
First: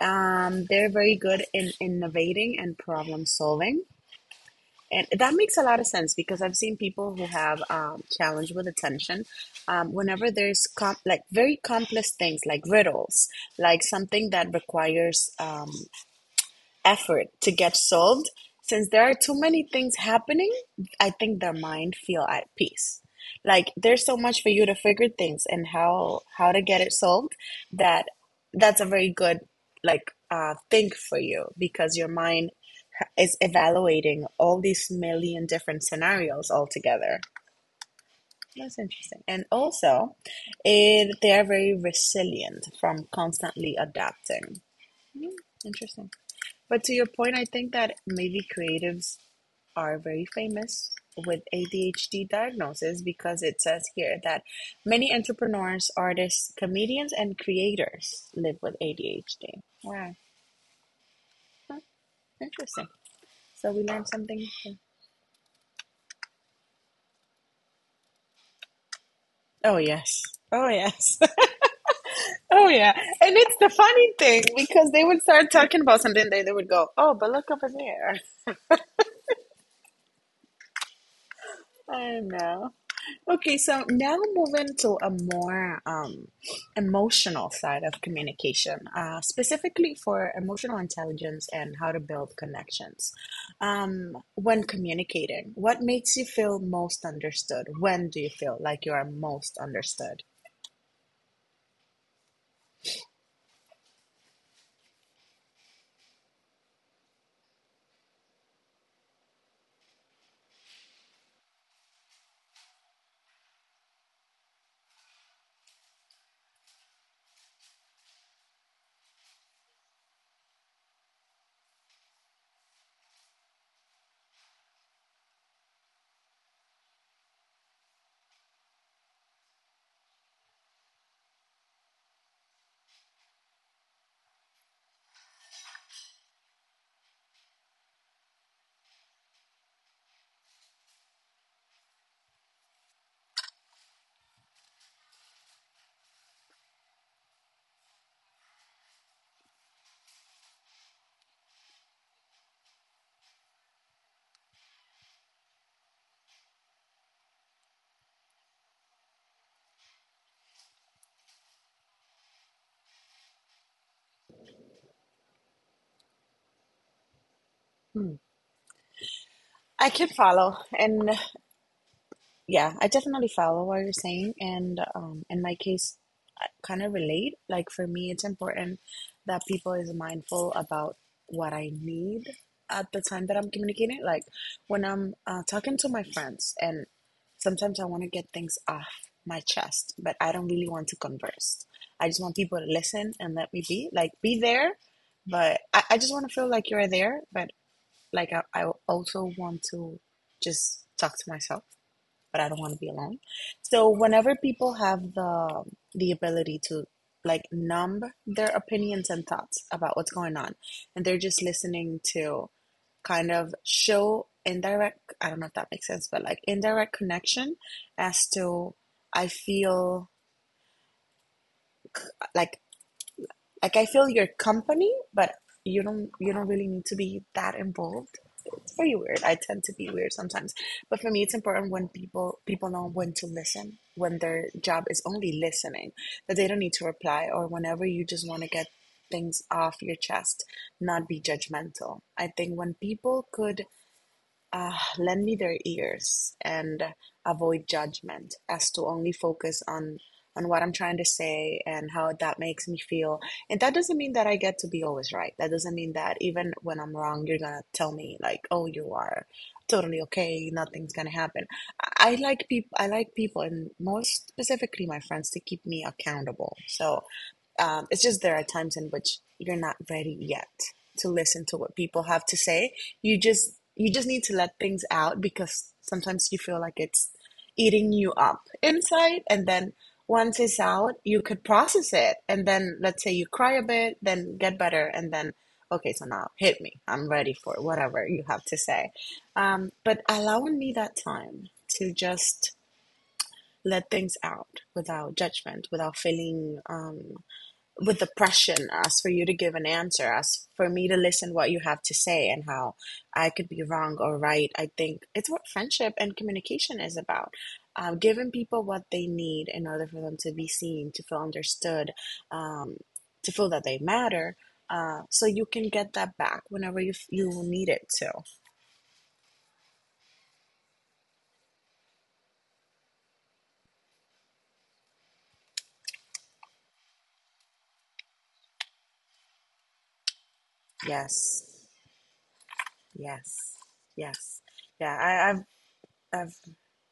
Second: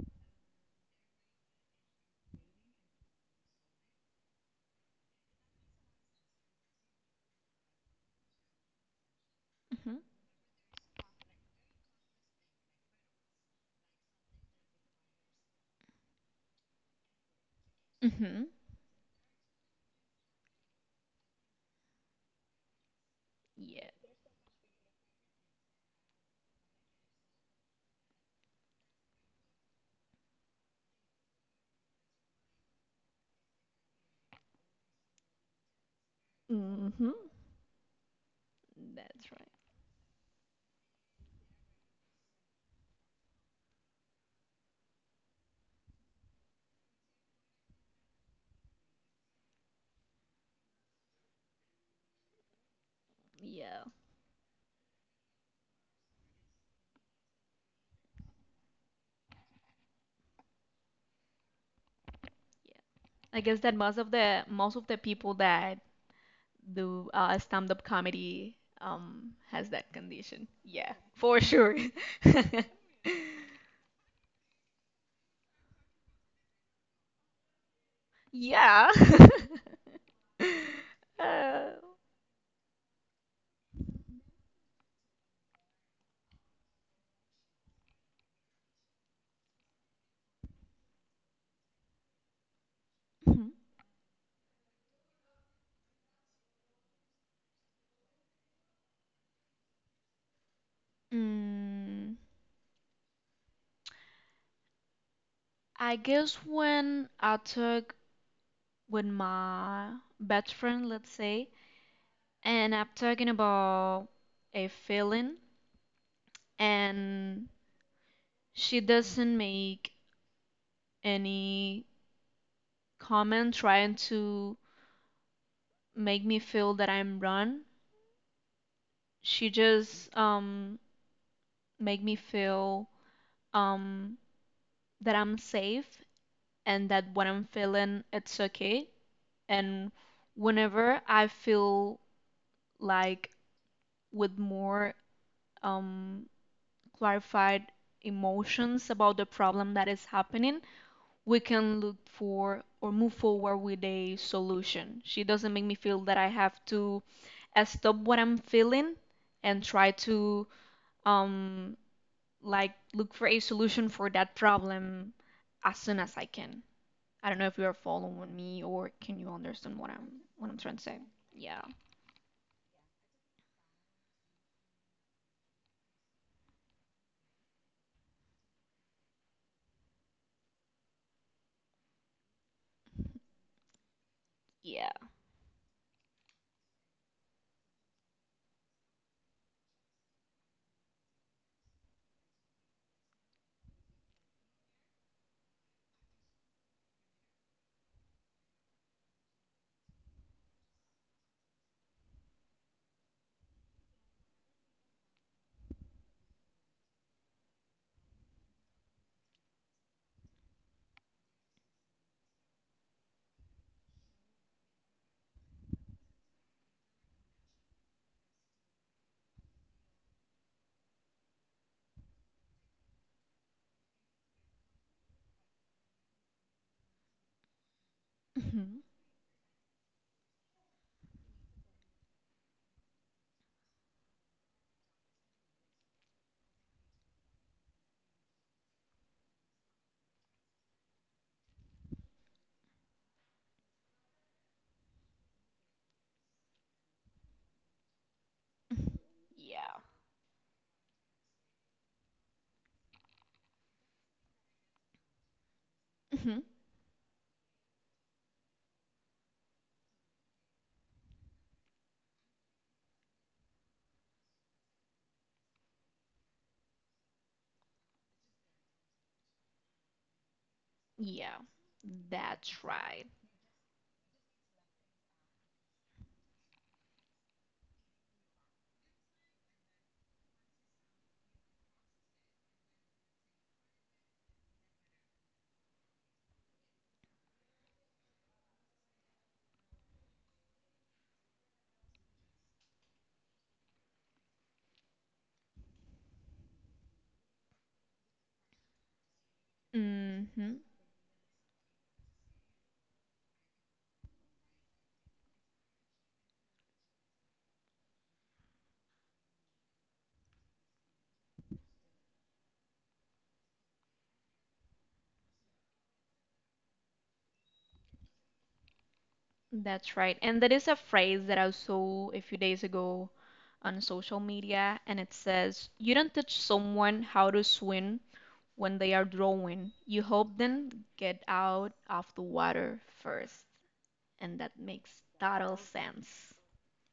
They're very good in innovating and problem solving. And that makes a lot of sense because I've seen people who have challenge with attention. Mm-hmm. Whenever there's like very complex things like riddles, like something that requires effort to get solved, Mm-hmm. since there are too many things happening, I think their mind feel at peace. Like Yeah. there's so much for you to figure things and how to get it solved that that's a very good like thing for you because your mind is evaluating all these million different scenarios Mm-hmm. altogether. That's interesting. That's And right. also, they are very resilient from constantly adapting. Hmm, Interesting. But to your point, I think that maybe creatives are very famous with ADHD diagnosis because it says Yeah. here that many entrepreneurs, artists, comedians, and creators live with ADHD. Wow, Huh, Yeah. interesting. I guess So that we most learned of the something. most of the people that do stand-up comedy has Oh that yes. condition. Oh Yeah, yes. for sure. Oh yeah. And it's the funny thing because they would start talking about something, they would go, "Oh, but look over there." Yeah. Uh, I know. Okay, so now moving to a more emotional side of communication, specifically for emotional intelligence and how to build connections. mhm. When communicating, what makes you feel most understood? When do you feel like you are most understood? Mm. I guess when I talk with my best friend, let's say, and I'm talking about a feeling, and she doesn't make any comment trying to make me feel that I'm wrong. She just make me feel um that I'm safe and that what I'm feeling it's okay. And whenever I feel like with more um clarified emotions about the problem that is happening, we can look for or move forward with a solution. She doesn't make me feel that I have to stop what I'm feeling and try to um like look for a solution for that problem as soon as I can. I don't know if you are Hmm. following me or can you understand I what can I'm what follow. I'm trying to say. And yeah, I definitely follow what you're saying, and in my case, I kind of relate. Like for me, it's important that people is mindful about what I need at the time that I'm communicating. Like when Yeah. I'm talking to my friends, and sometimes I want to get things off my chest, but I don't really want to converse. I just want people to listen and let me be, like be there, but I just want to feel like you're there, but like I also want to just talk to myself but I don't want to be alone. So whenever people have the ability to like numb their opinions and thoughts about what's going on, and they're just listening to kind of show indirect, I don't know if that makes sense, but like indirect connection as to I feel like like I feel your company, but you don't really need to be that involved. It's Mhm. pretty weird. I tend to be weird sometimes. But for me it's important when people know when to listen, when their job is only listening, that they don't need to reply or whenever you just want to get things off your chest, not be judgmental. I think when people could uh, lend me their ears and avoid judgment as to Mhm. only focus Yeah. On what I'm trying to say and how that makes me feel. And that doesn't mean that I get to be always right. That doesn't mean that Mhm. even when I'm wrong, you're gonna tell me like, "Oh, you are totally okay. Nothing's gonna happen." I like people. I like people, and more specifically, my friends, to keep me accountable. So it's just there are times in which you're not ready yet to Yeah. listen to what people have to That's say. right. You just need to let things out because sometimes you feel like it's eating you up inside, and then once it's out you could process it, and then let's say you cry a bit, then get better, and then okay, so now hit me, I'm ready for whatever you have to say. But allowing me that time to just let things out without judgment, without feeling with the pressure as for you to give an answer, as Hmm. for me to listen what you have to say and how I could be wrong or right. I think it's what friendship and communication is about. Giving people what they need in order for them to be seen, to feel understood, um, to feel that they matter. So you can get that back whenever you need it to. That's right. And there is a phrase that I saw a few days ago on social media, and it says, "You don't teach someone how to swim when they are drowning. You help them Yes, get out of the water yes, first." And yes. that Yeah, makes I've total sense. I've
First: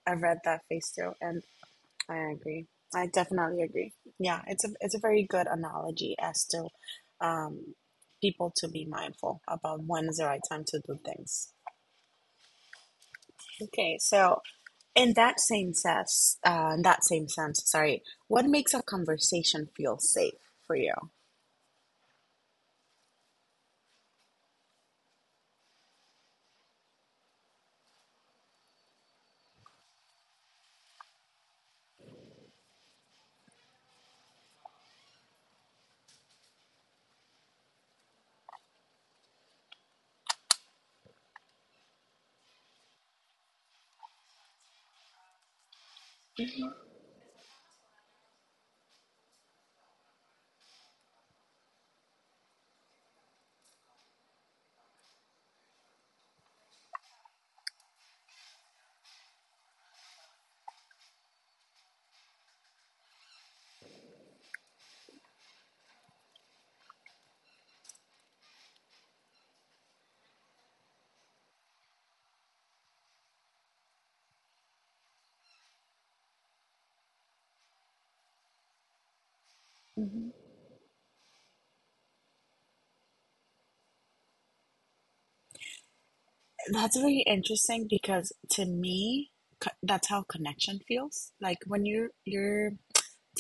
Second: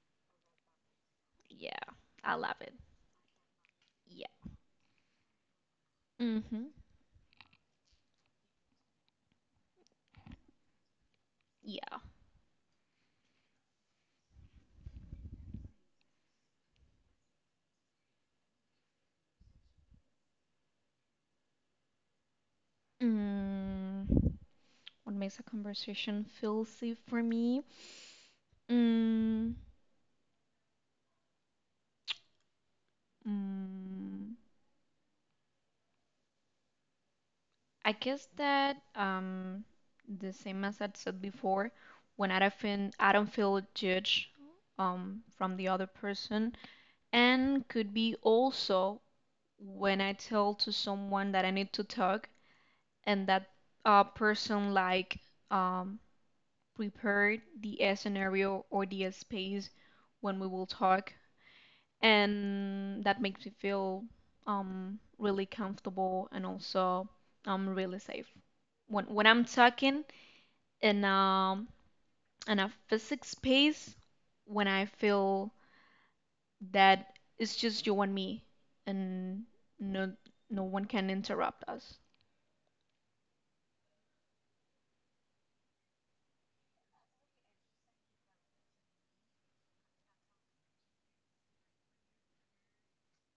I've read that face too, and. Yeah, I I love agree. it. I definitely agree. Yeah. Yeah, it's a very good analogy as Mm-hmm. to um, people to be mindful about when is the right time to do things. Yeah. Okay, so in that same sense, sorry, what makes a conversation feel safe for you? Mm. What makes a conversation feel safe for me? Mm. Mm. I guess that the same as I said before, when I don't feel judged from the other person, and could be also when I tell to someone that I need to talk, and that person like um, prepared the scenario or the space when we will talk, and that makes me feel really comfortable and also really safe. When I'm talking in um in a physics space, when I feel that it's just you and me, and no Hmm. no one can interrupt us. That's really interesting because to me, that's how connection feels. Like when you're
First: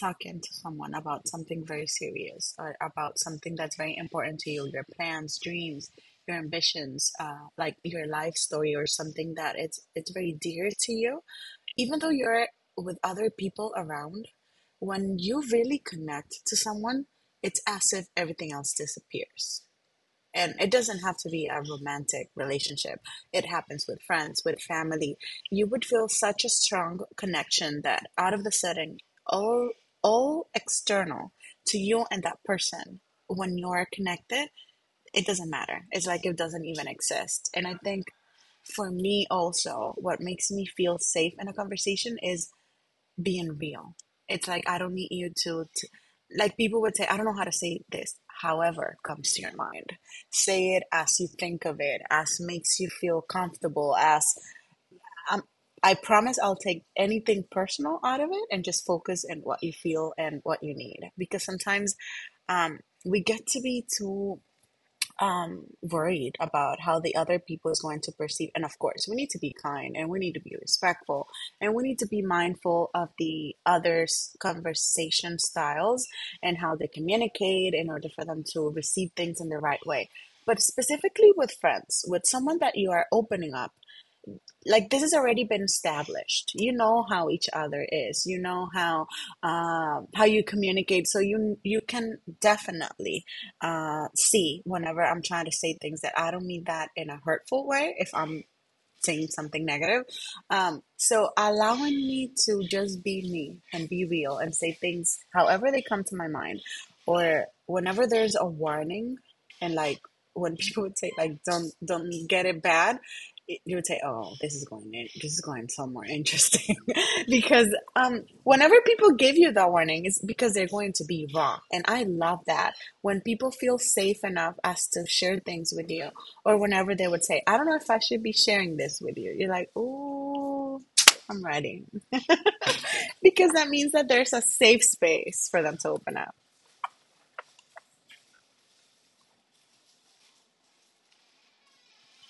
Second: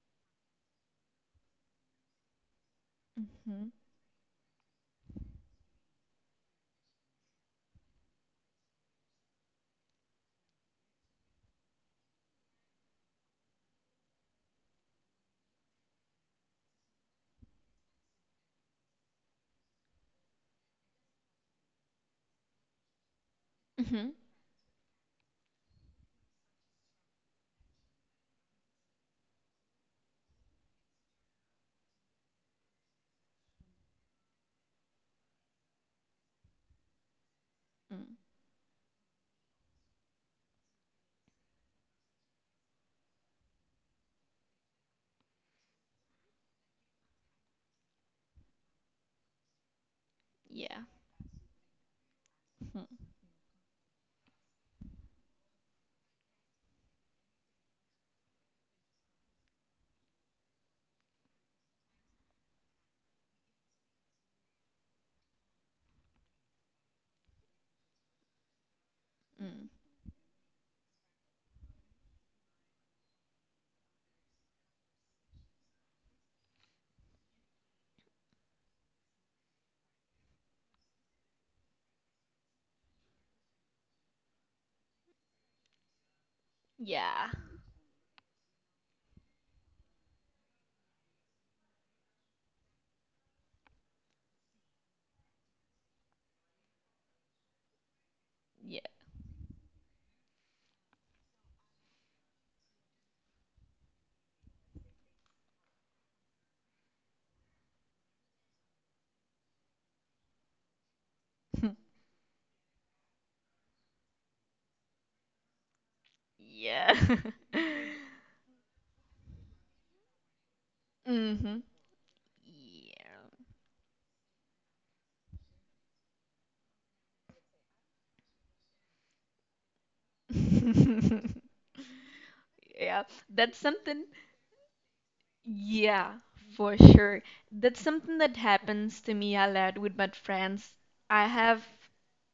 talking to someone about something very serious or about something Mm-hmm. that's very important to you, your plans, dreams, your ambitions, like your life story or something that it's very dear to you, even though you're with other people around, when you really connect to someone it's as if everything else disappears, and it doesn't have to be a romantic relationship. It happens with Mm-hmm. friends, with family. You would feel such a strong connection that out of the sudden, all all external to you and that person, when you're connected, it doesn't matter, it's like it doesn't even exist. And I Mm. think for me also what makes me feel safe in a conversation is being real. It's like I don't need to like people would say, I don't know how to say this. However, comes to your mind, say Yeah. it as you think of it, as makes you Mm. feel comfortable. As um, I promise, I'll take anything personal out of it and just focus on what you feel and what you need. Because sometimes um, we get to be too worried about how the other people is going to perceive, and of course we need to be Mm. kind and we need to be respectful and we need to be mindful of the others conversation styles and how they communicate in order for them to receive things in the right way. But specifically with friends, with someone that you are opening up, like this has already been established, you know Yeah. how each other is, you know how you communicate, so you can definitely see whenever I'm trying to say things that I don't mean that in a hurtful way, if I'm saying something negative. So allowing me to just be me and be real and say things however they come to my mind, or whenever there's a warning, and like when people would say like Yeah. Don't get it bad, you would say, oh, this is going in, this is going somewhere interesting, Yeah. because whenever people give you that warning, it's because they're going to be Mm-hmm. wrong, and I love that when people feel safe enough as to share things with you, or whenever they would say, I don't know if I should be sharing this with you. You're like, ooh, Yeah. I'm ready. Yeah, Because that's that means something. that there's a safe space for them to Yeah, open up. for sure. That's something that happens to me a lot with my friends. I have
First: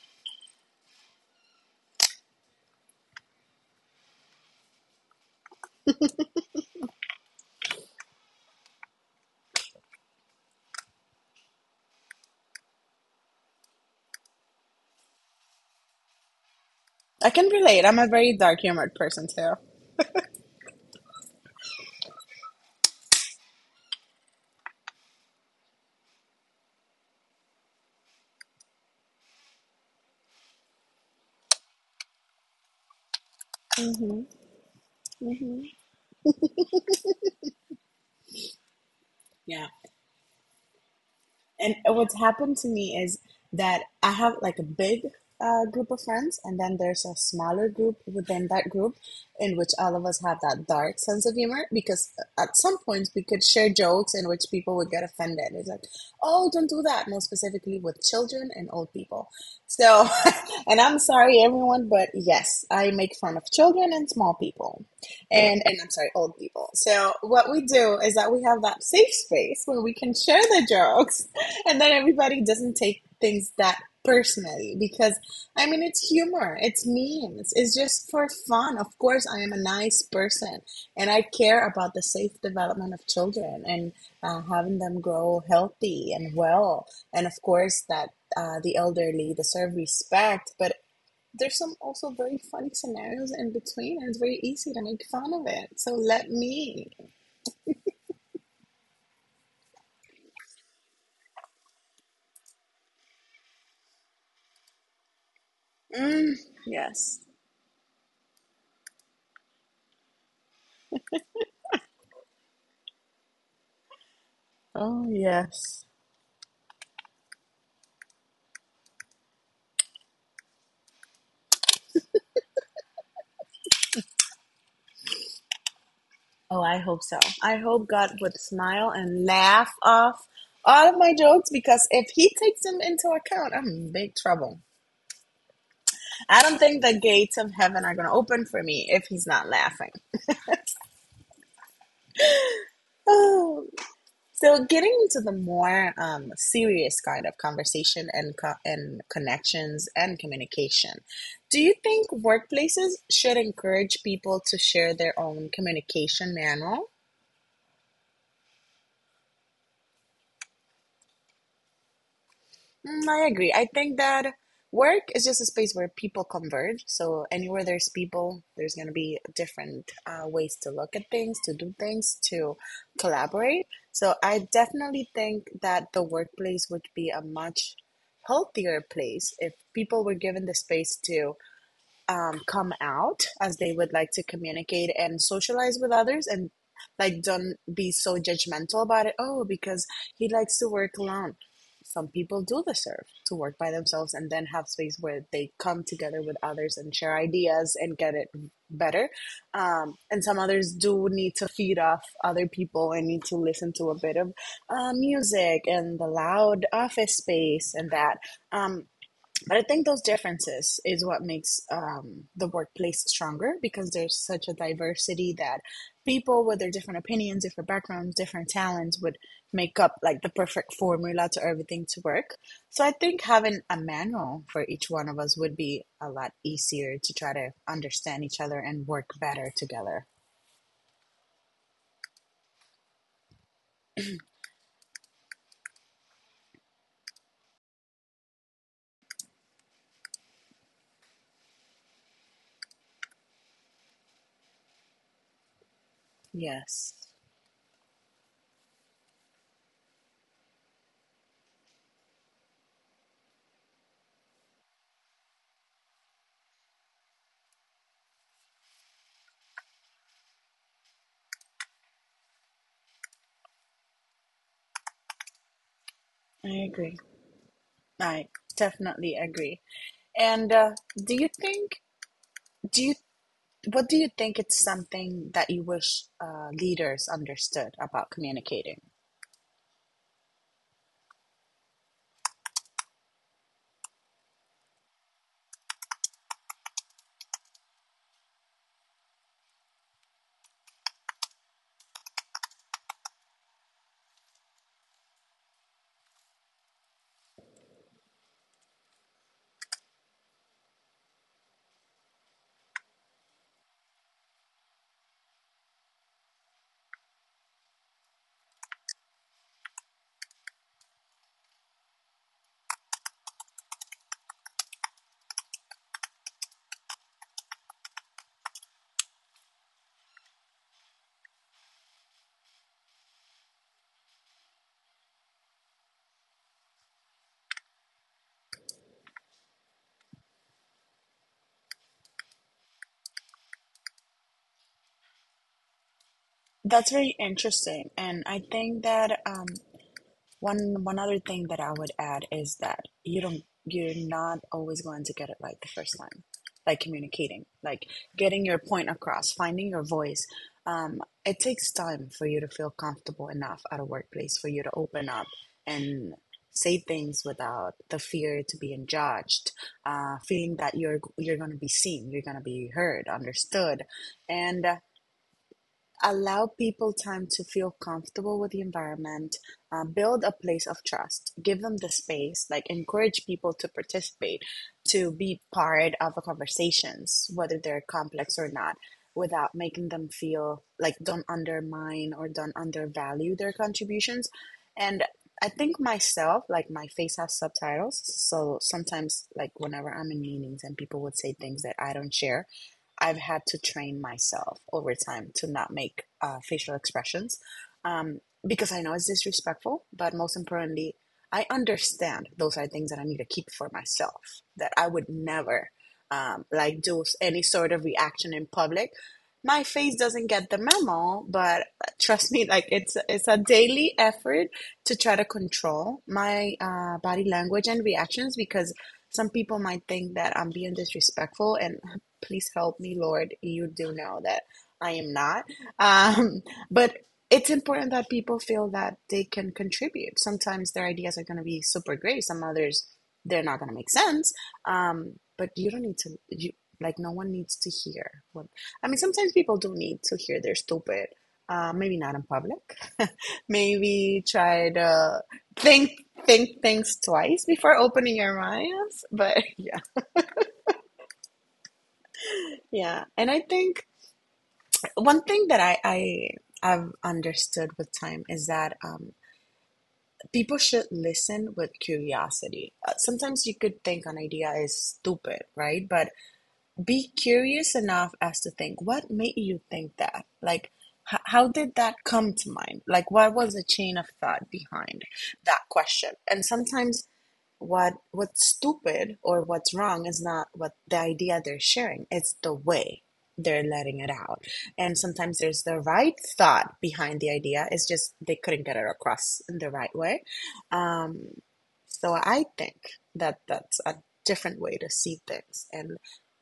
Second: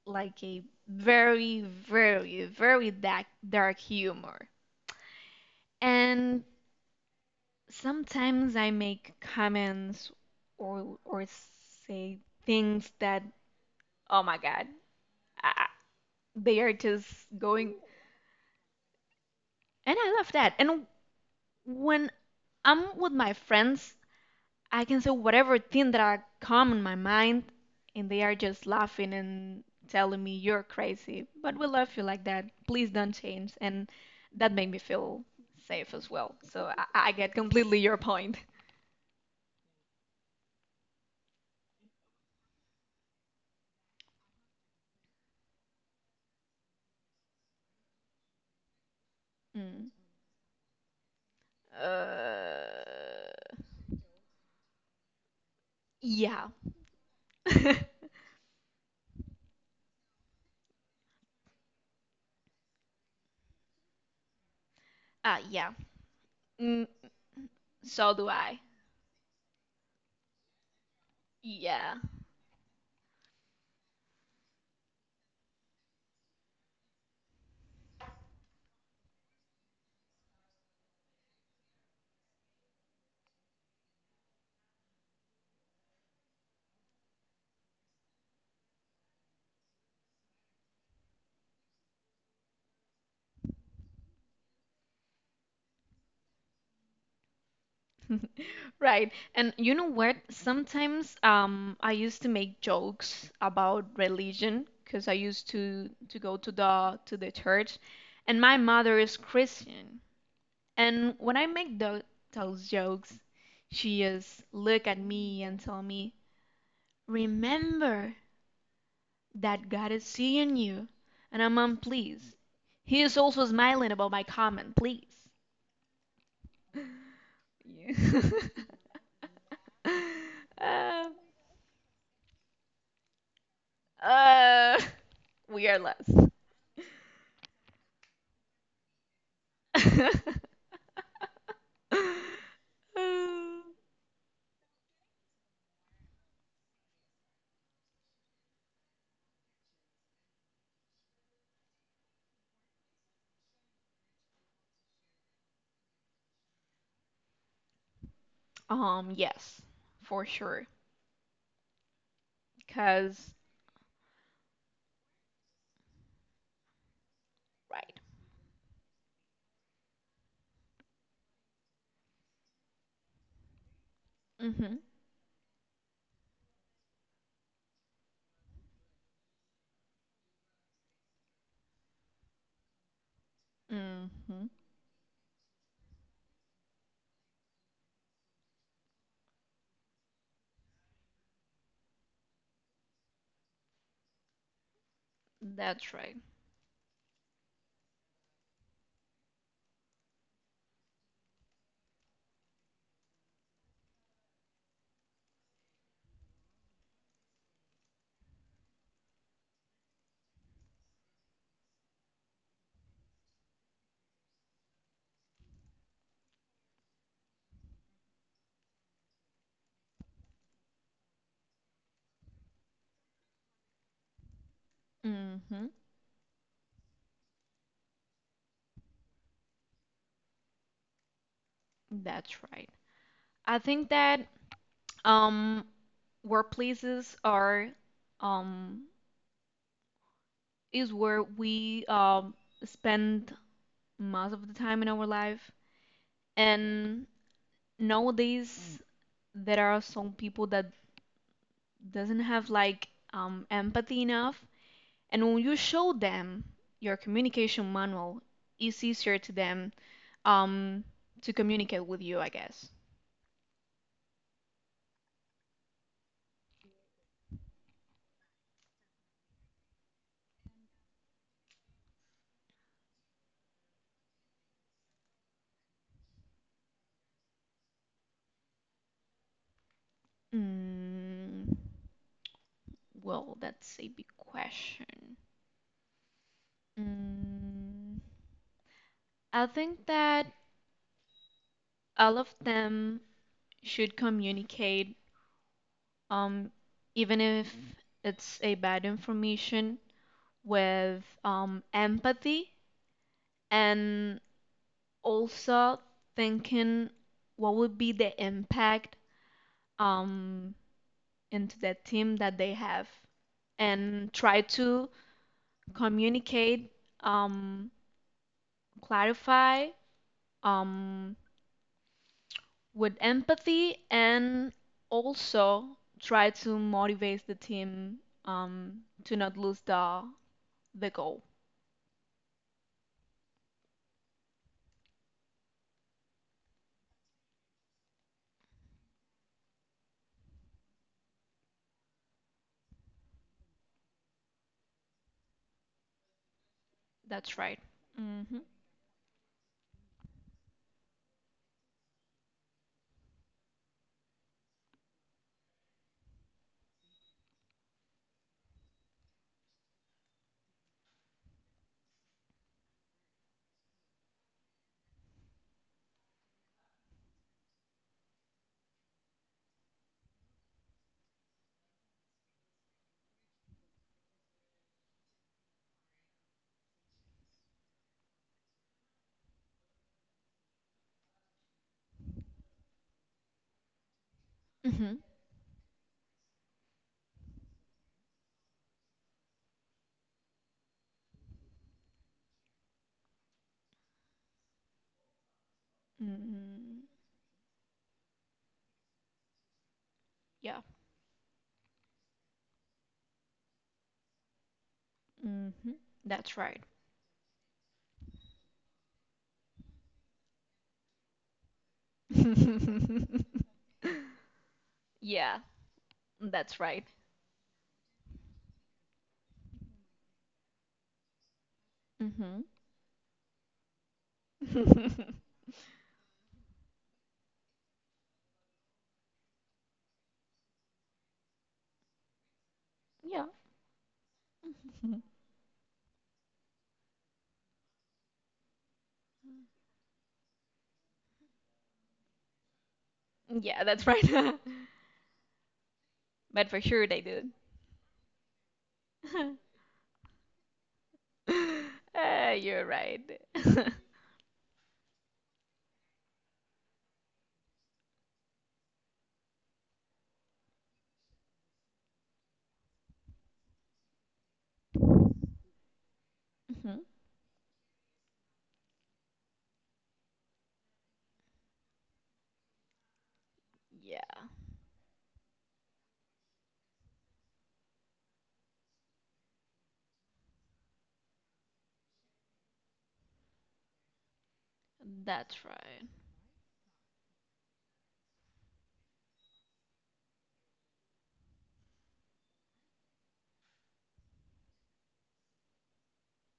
like a very, very, very dark, dark humor. And sometimes I make comments or say things that, oh my God, I, I- they are just I can going, relate. I'm a very dark humored person too. and I love that. And when I'm with my friends, I can say whatever thing that I come in my mind, and they are just laughing and telling me, "You're crazy. But we love you like that. Please don't change." And that made me feel safe as well. So I get completely your point. Yeah. And what's happened to me is that I have like a big group of friends, and then there's a smaller group within that group in which Mm. all of us have that dark sense of humor because at Uh, some point we could share jokes in which people would get offended. It's like, yeah. oh, don't do that, more specifically with children and old people. So, and I'm sorry, everyone, but yes, I make fun of children and small people Ah, and yeah. I'm sorry, old people. Mm, So what we do so is do that we I. have that safe space where we can share the jokes, and then Yeah. everybody doesn't take things that personally because I mean, it's humor, it's memes, it's just for fun. Of course, I am a nice person and I care about the safe development of children and having them grow healthy and well, and of course that the elderly deserve respect, but. There's some also very funny scenarios in between, and it's very easy to make fun of it. So let me. Right. And you know what? Sometimes I used to make jokes about religion because I used to Mm, go to the to yes. the church, and my mother is Christian. And when I make those jokes, she just look at Oh, me and tell yes. me, "Remember that God is seeing you." And I'm, "Mom, please." He is also smiling about my comment, please. Oh, I hope so. I hope God Yeah. would smile and laugh off all of Uh, my jokes because if He takes them into account, I'm in big trouble. Uh, we are less. I don't think the gates of heaven are going to open for me if He's not laughing. Oh. So, getting into the more serious kind of conversation and connections and communication, do you think workplaces should encourage people to share their own communication manual? Yes, for sure. Mm, I Cause agree. I think that work is just a space where people converge. So anywhere there's right. people, there's going to be different ways to look at things, to do things, to collaborate. So I Mhm. definitely think that the workplace would be a much healthier place if people were given the space to come out as they would like to Mhm. communicate and socialize with others and like don't be so judgmental about it oh because he likes to work alone. Some people do deserve to work by themselves and then have space where they come That's right. together with others and share ideas and get it better. And some others do need to feed off other people and need to listen to a bit of music and the loud office space and that um, but I think those differences is what makes the workplace stronger, because there's such a diversity that people with their different opinions, different backgrounds, different talents would make up like the perfect formula to everything to work. So I think having a manual for each one of us would Mhm. be a lot easier to try to understand each other and work better together. That's right. I think that um workplaces are um is where we spend most of the time in our life. Yes, And nowadays there are some people that doesn't have like empathy enough. And when you show them your communication manual, it's easier to them um, to communicate with you, I guess. I agree. I definitely agree. And do you think do you What do you think it's something that you wish leaders understood about communicating? Mm, well, that's a big question. Mm, I think that all of them should communicate, um, even if it's a bad information, with empathy and also thinking what would be the impact um, into the team that they have and try to communicate, um, clarify um, with empathy and also try to motivate the team to not lose the goal. That's very interesting. And I think that one other thing that I would add is that you're not always going to get it right the first time. Like That's communicating, right. like Mm-hmm. getting your point across, finding your voice. Um, it takes time for you to feel comfortable enough at a workplace for you to open up and say things without the fear to being judged, feeling that you're going to be seen, you're going to be heard, understood, and allow people time to feel comfortable with the environment, build a place of trust, give them the space, like encourage people to participate, to be part of the conversations whether they're complex or not, without making them feel like don't undermine or don't undervalue their contributions. Mm-hmm. And I think myself, like my face has subtitles, so sometimes like whenever I'm in meetings and people would say things that I don't share, I've had to train myself over time to not make facial Mm-hmm. expressions um, because I know it's disrespectful, but most Yeah. importantly, I understand those are things that I need to keep for myself, that I would never Mm-hmm. That's right. like do any sort of reaction in public. My face doesn't get the memo, but trust me, like it's it's a daily effort to try to Yeah. control my body language and reactions, because some people might think that I'm being disrespectful, and Mm-hmm. please help me Lord, you do know that I am not um, but it's important that people feel that they can contribute. Sometimes their ideas are going to be super great, some others Yeah, they're not going to make sense. But you don't need to you like no one needs to hear what, I mean, sometimes people do not need to hear they're stupid. Maybe not in public. yeah, that's right. Maybe try to think But for think sure things they did. twice before opening your minds, but yeah. You're right. Yeah, and I think one thing that I've understood with time is that people should listen with curiosity. Sometimes you could think an idea is stupid, right? But Hmm. be curious enough as to think what made you think that. Like, how did that come to mind? Like, what was the chain of Yeah, thought behind that question? And sometimes what's stupid or what's wrong is not what the idea they're sharing, it's the way they're letting it out. And sometimes that's there's the right. right thought behind the idea, it's just they couldn't get it across in the right way. um, so I think that that's a different way to see things, and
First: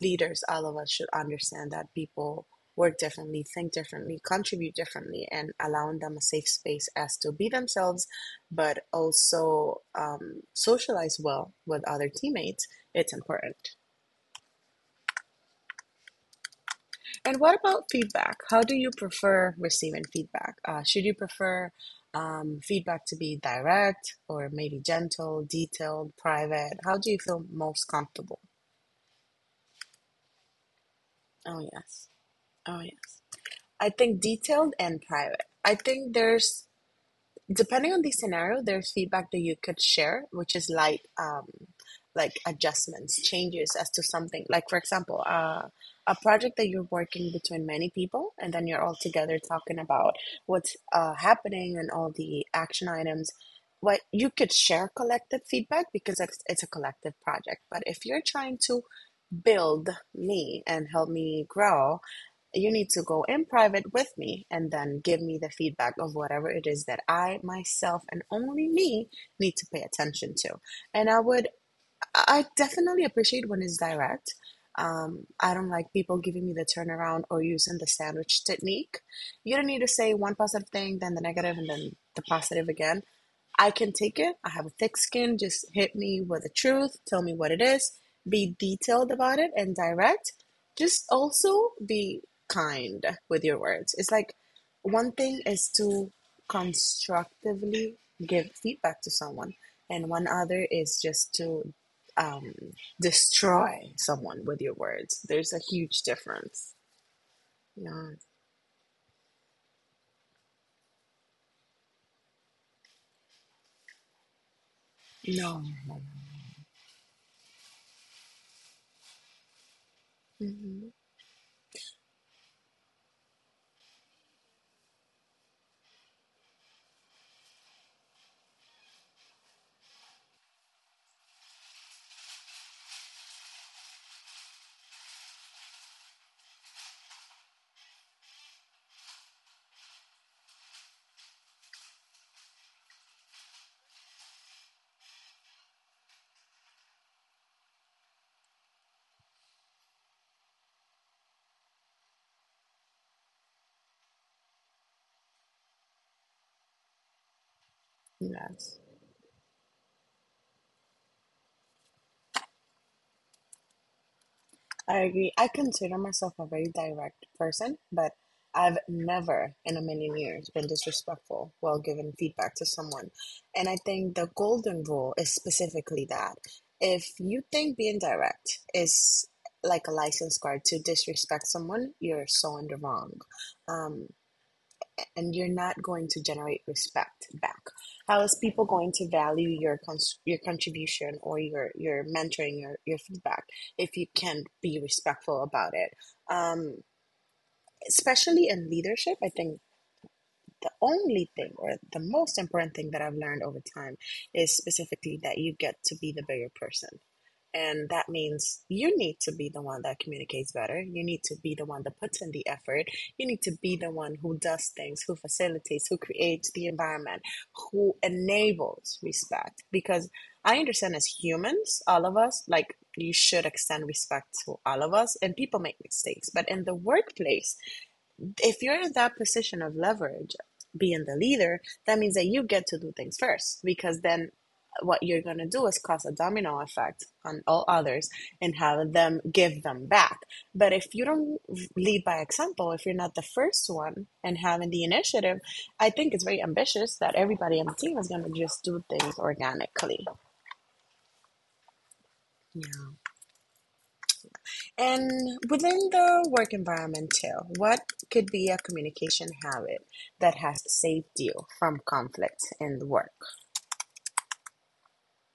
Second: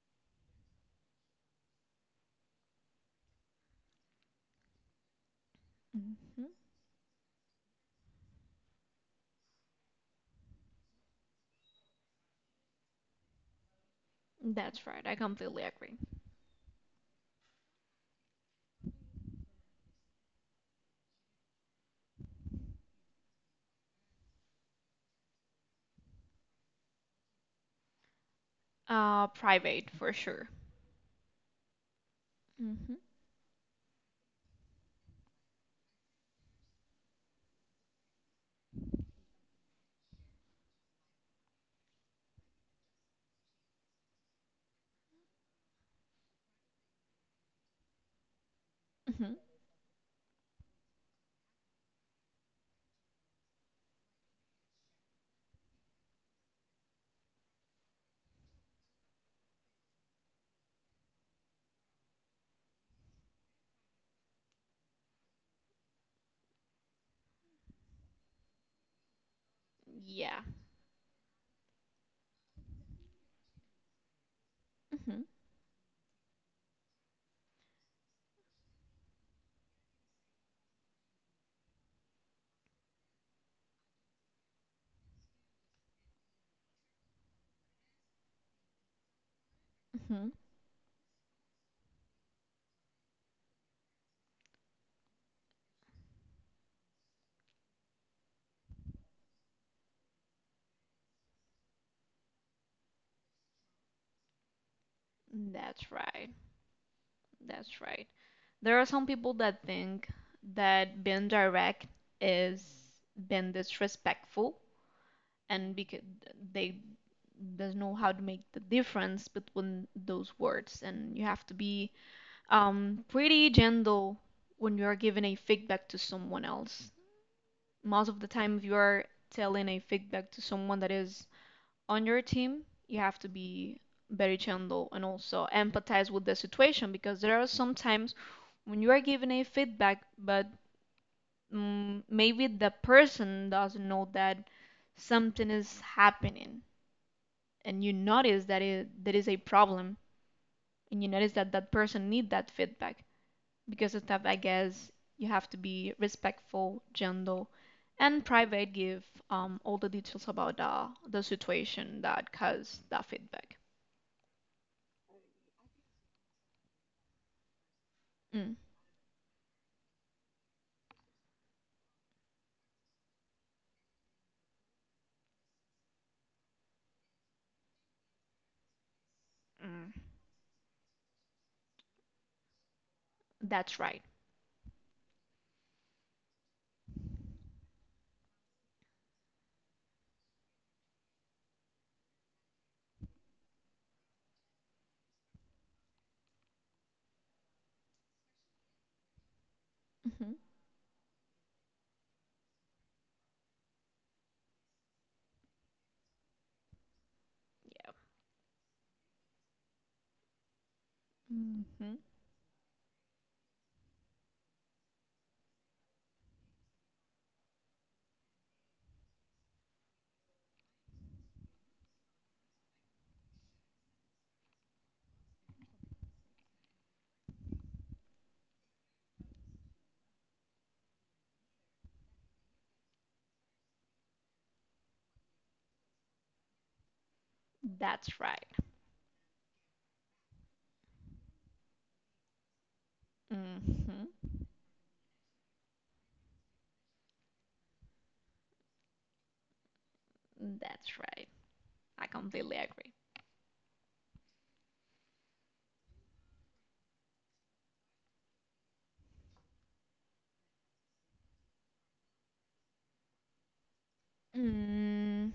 leaders, all of us, should understand that people work differently, think differently, contribute differently, and allowing them a safe Hmm. space as to be themselves, but also socialize well with other teammates, it's important. That's right. I completely agree. And what about feedback? How do you prefer receiving feedback? Should you prefer feedback to be direct, or maybe gentle, detailed, private? How do you feel most comfortable? Private for sure. Oh, yes. Oh, Hmm. yes. I think detailed and private. I think there's, depending on the scenario, there's feedback that you could share, which is like adjustments, changes as to something. Like for example, a project that you're working between many people, and then you're all Hmm. together talking about what's happening and all the action items. What you could share collective feedback, because it's a collective project. But if you're trying to build me and help me grow, you need to go in private with me and then give me the feedback of whatever it is that I myself and only me need to pay attention Yeah. to. And I would, I definitely appreciate when it's direct. Hmm. I don't like people giving me the turnaround or using the sandwich technique. You don't need to say one positive thing, then the negative, and then the positive again. I can take it. I have a thick skin. Just hit me with the truth. Tell me what it is. Be detailed about it and Hmm. direct. Just also be kind with your words. It's like, one thing is to constructively give feedback to someone, and one other is just to um, destroy someone with your words. There's a That's huge right. difference. That's right. Yeah. There are some people that think that being direct is being disrespectful, No. and because they doesn't know how to make the difference between those words, hmm and you have to be pretty gentle when you are giving a feedback to someone else. Most of the time, if you are telling a feedback to someone that is on your team, you have to be very gentle and also empathize with the situation. Because there are some times when you are giving a feedback, but maybe the person doesn't know that something is happening, and you notice that there is a problem, and you notice that that person need that feedback. Because of that, I guess you have to be respectful, gentle, and private. Yes. Give all the details about the situation that caused that feedback. I agree. I consider myself a very direct person, but Mm. I've never in a million years been disrespectful while giving feedback to someone. And I think the golden rule is specifically that. If you think being direct is like a Mm. license card to disrespect someone, you're so in the wrong. That's right. Um, and you're not going to generate respect back. How is people going to value your your contribution, or your mentoring, your feedback, if you can't be respectful about it? um, Especially in leadership, I think Hmm. the only thing, or the most important thing, that I've learned over time is specifically that you get to be the bigger person, and Yeah. that means you need to be the one that communicates better. You need to be the one Hmm. that puts in the effort. You need to be the one who does things, who facilitates, who creates the environment, who enables respect. Because I understand as humans, all of us, like you should extend respect to all of us, and people make mistakes. But in the workplace, if you're in that position of leverage, being the leader, that means that you get to do things first, because then what you're going to do is cause a domino effect on all others That's right. and have them give them back. But if you don't lead by example, if you're not the first one Hmm. and having the initiative, I think it's very ambitious that everybody on the team is going to just do things organically. That's right. I completely agree. Yeah. And within the work environment too, what could be a communication habit that has saved you from conflict in the work? Mm.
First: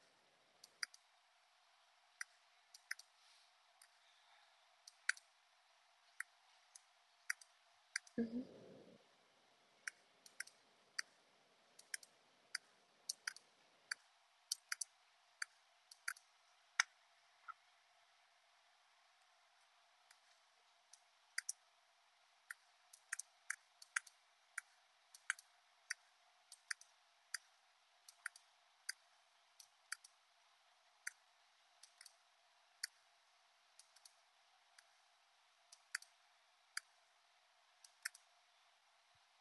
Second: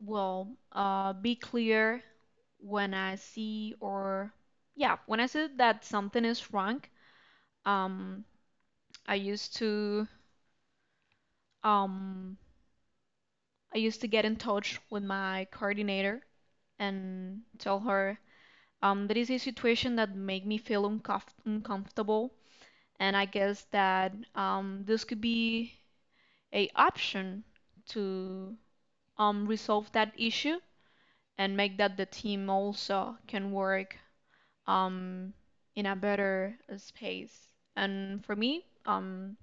Well, be clear when I see or, yeah, when I see that something is wrong. Um, Mhm. I used to um, I used to get in touch with my coordinator and tell her that is a situation that made me feel uncomfortable, and I guess that this could be a option to resolve that issue and make that the team also can work um, in a better space. And for me,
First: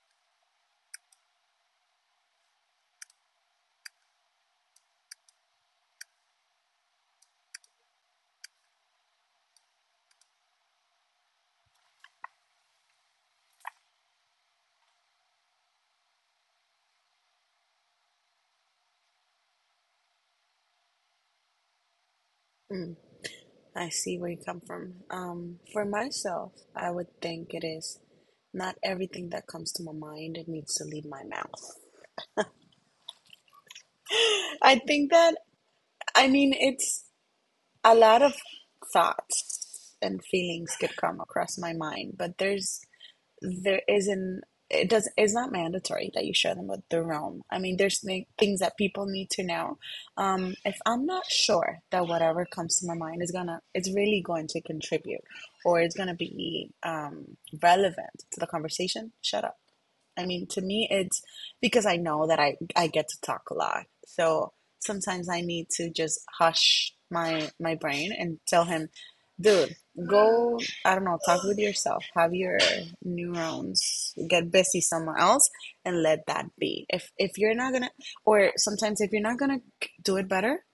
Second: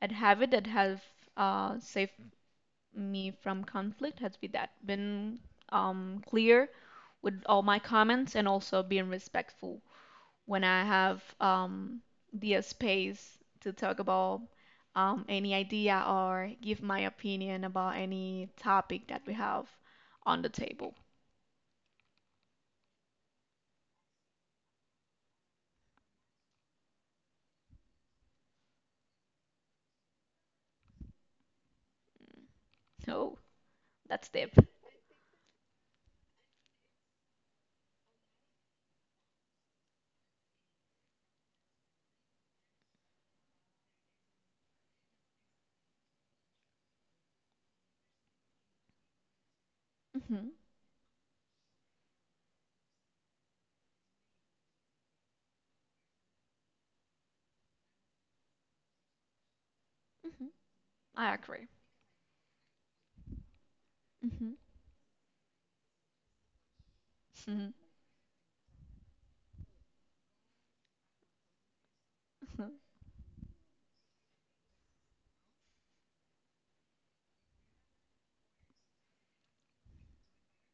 I'd have it that have saved me from conflict has been that been clear with all my comments and also being respectful when I have the space to talk about any idea or give my opinion about any topic that we have on the table. Mm, I see where you come from. For myself, I would think it is, not everything that comes to my mind needs to leave my mouth. So that's deep. I think that, I mean, it's a lot of thoughts and feelings could come across my mind, but there's there isn't it does it's not mandatory that you share them with the room. I mean, there's things that people need to know. Hmm. If I'm not sure that whatever comes to my mind is gonna it's really going to contribute or it's gonna be relevant to the conversation, shut up. I Hmm. mean, to me, it's I agree. because I know that I get to talk a lot. Hmm. So sometimes I need to just hush my Hmm. Brain and tell him, Dude, go, I don't know, talk with yourself. Have your neurons get busy somewhere else and let that be. If you're not gonna, or sometimes if you're not gonna do it better,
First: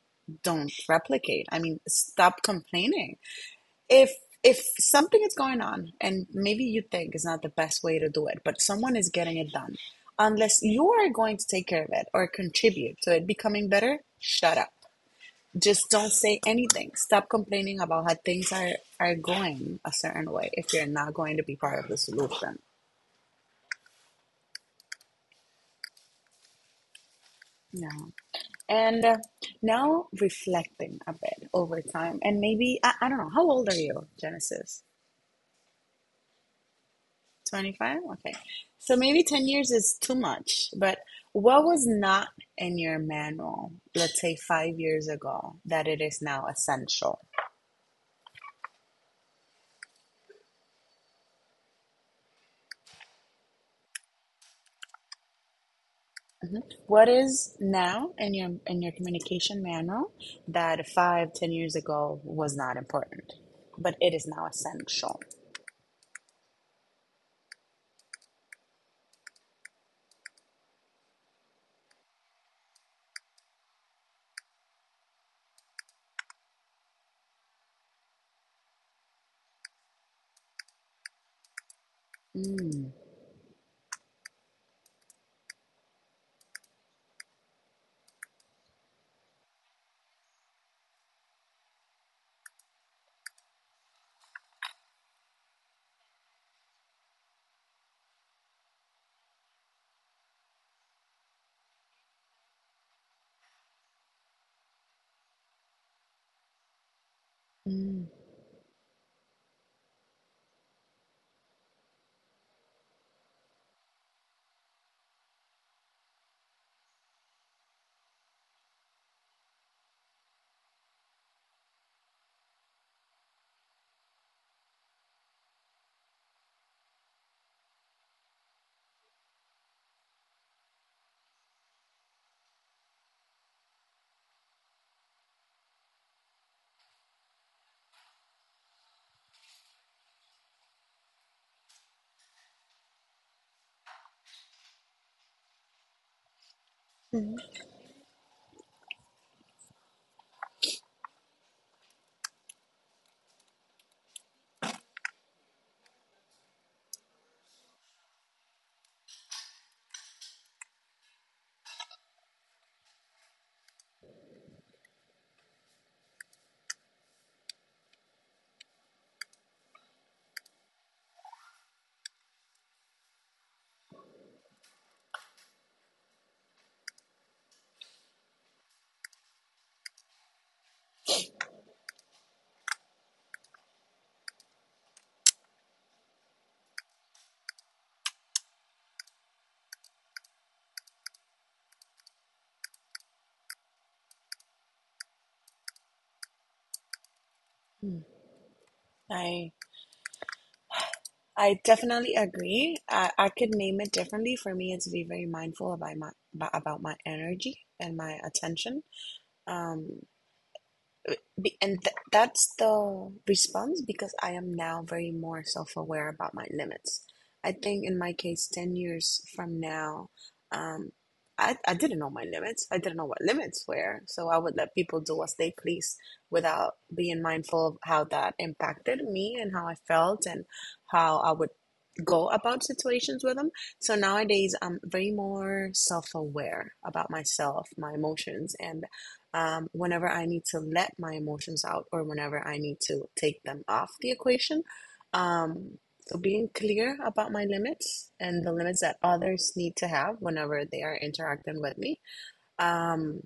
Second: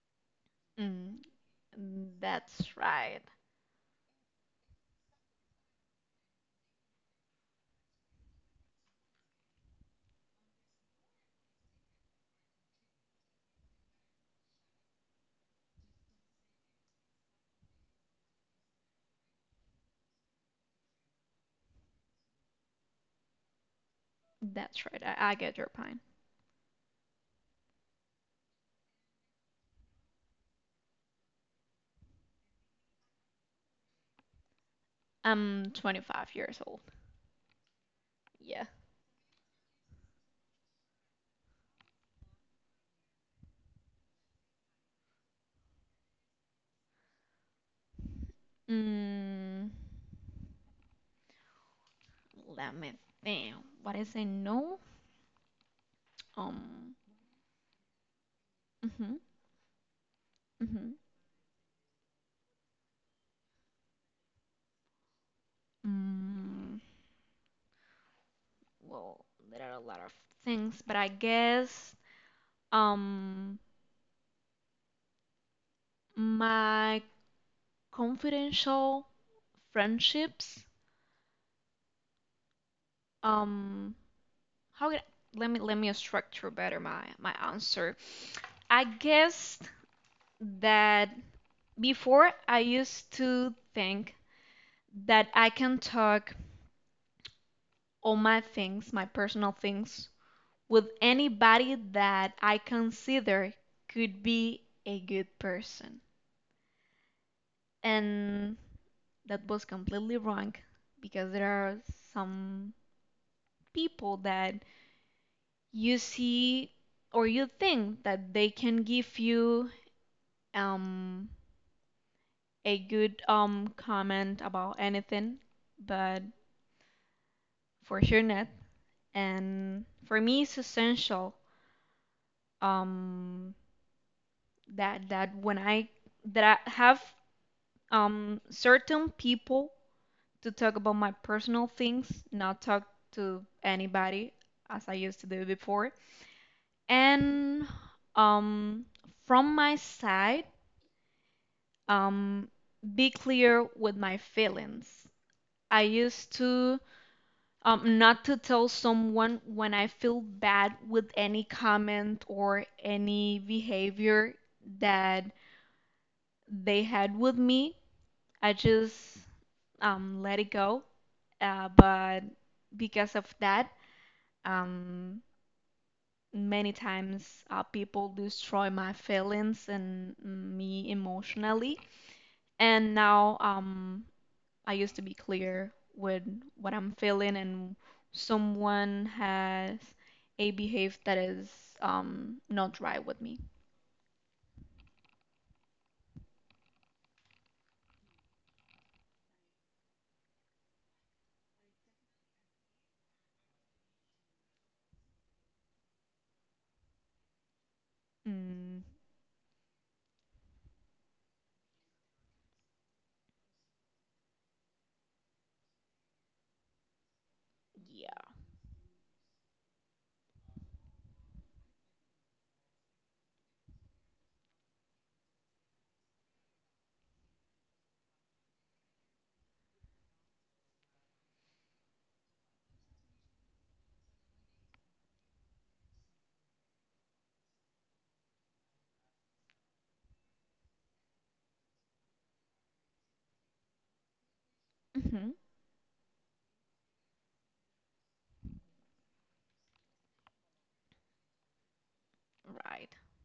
don't Mm. replicate. I mean, stop That's complaining. right. If if something is going on and maybe you think is not the best way to do it, but someone is getting it done, unless you are going to take care of it or contribute to it becoming better, shut up, just don't say anything. Stop complaining about how are going a certain way if you're not going to be part of the solution. That's right. I get your point. No. And now reflecting a bit over time. And maybe, I don't know, how old are you, Genesis? I'm 25 years old. 25? Okay. Yeah. So maybe 10 years is too much, but what was not in your manual, let's say 5 years ago, that it is now essential? Mm, let me think. What is a no? Mhm. Um, What is now in your mhm, communication manual that mhm. five, 10 years ago was not important, but it is now essential? Mm, well, there are a lot of things, but I guess um my confidential friendships. Mm, Um, how can Let me structure better my answer. I guess that before I used to think that I can talk all my things, my personal things with anybody that I consider could be a good person. mm, And that was completely wrong because there are some people that you see or you think that they can give you um, a good comment about anything, but for sure not. And for me, it's essential um, that that when I that I have certain people to talk about my personal things, not talk to anybody as I used to do before. hmm And um from my side, um be clear with my feelings. I used to not to tell someone when I feel bad with any comment or any behavior that they had with me. I just let it go. But because of that, um, many times, people destroy my feelings and me emotionally. And now I used to be clear with what I'm feeling, and someone has a behavior that is not right with me. mm. I I definitely agree. I could name it differently. For me, it's to be very mindful about my energy and my Mm, attention. Um, that's the response because I am now very more self aware about my limits. I think in my yeah, case, 10 years from now, um, I didn't know my limits. I didn't know what limits were. So I would let people do as they please without being mindful of how that impacted me and how I felt and how I would go about situations with them. So nowadays, I'm very more self aware about myself, my emotions, and whenever I need to let my emotions out or whenever I need to take them off the equation. hmm, Um, so being clear about my limits and the limits that others need to have whenever they are interacting with me, right. um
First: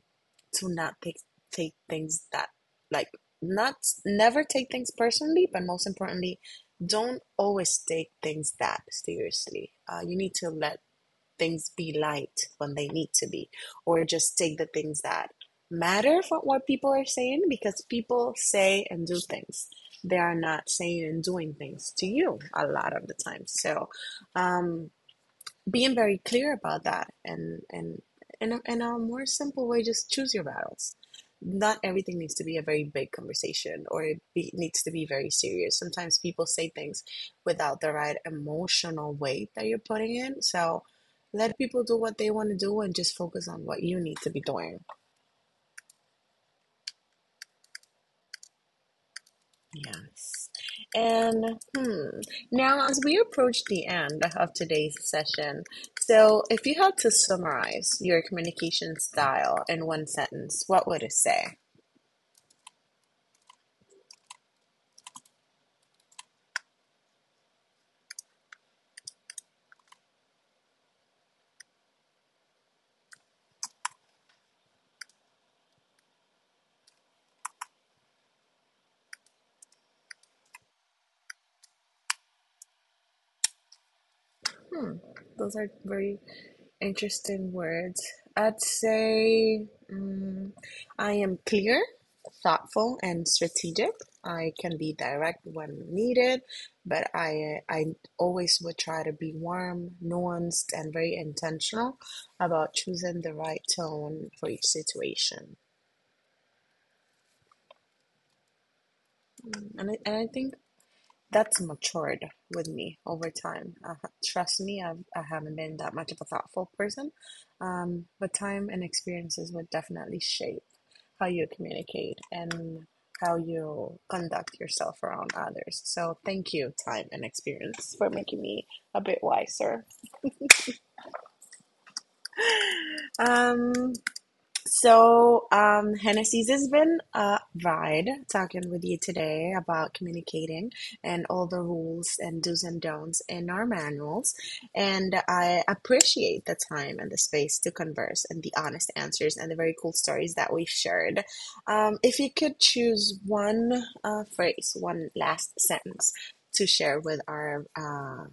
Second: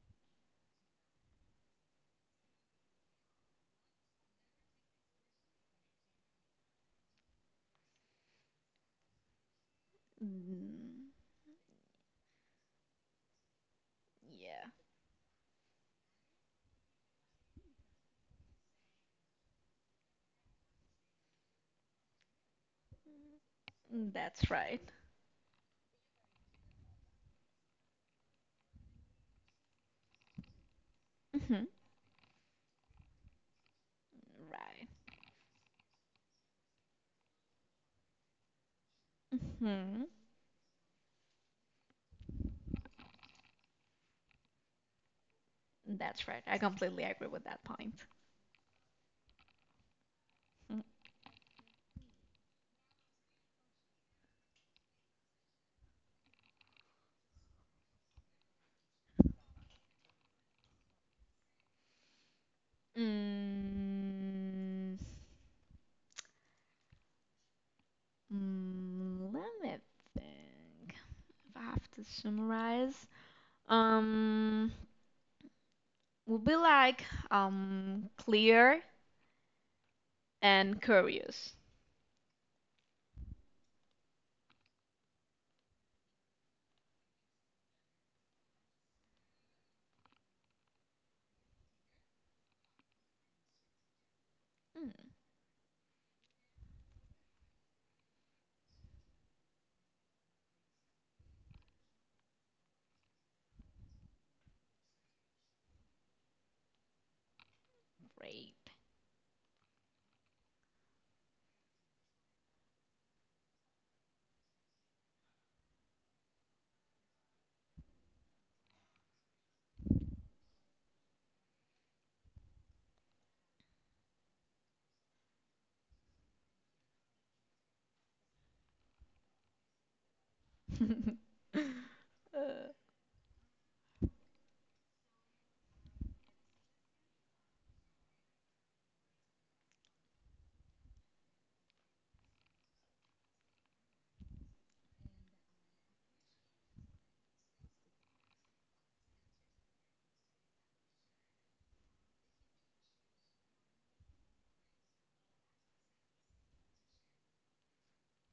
to not take things that, like not, never take things personally, but most importantly, don't always take things that seriously. You need to let Mm, things be light when they need to be, or just take the yeah, things that matter for what people are saying, because people say and do things, they are not saying and doing things to you a lot of the time. So that's right. um being very clear about that, and in a more simple way, just choose your battles. Hmm. Not everything needs to be a very big conversation or needs Right. to be very serious. Sometimes people say things without the right emotional weight that you're Hmm. putting in, so let people do what they want to do and just focus on what you need to be doing. That's right. I completely agree with that point. Yes. And hmm, now, as we approach the end of today's session, so if you had to summarize your communication style in one sentence, what would it say? Mm, mm, mm, let me think. If I have to summarize, um, would be like clear and curious. Hmm, those are very interesting words. I'd say, mm, I am clear, thoughtful, and strategic. I can be Mm, direct when needed, but I always would try to be warm, nuanced, and very intentional about choosing the right tone for each situation. Mm. And I think that's matured with me over time. Trust me, I haven't been that much of a thoughtful person, but time and experiences would definitely shape how you communicate and how you conduct yourself around others. So thank you, time and experience, for making me a bit wiser. great. Uh, Um, Hennessy's has been a ride talking with you today about communicating and all the rules and do's and don'ts in our manuals. And I appreciate the time and the space to converse and the honest answers and the very cool stories that we've shared. If you could choose one phrase, one last sentence to share with our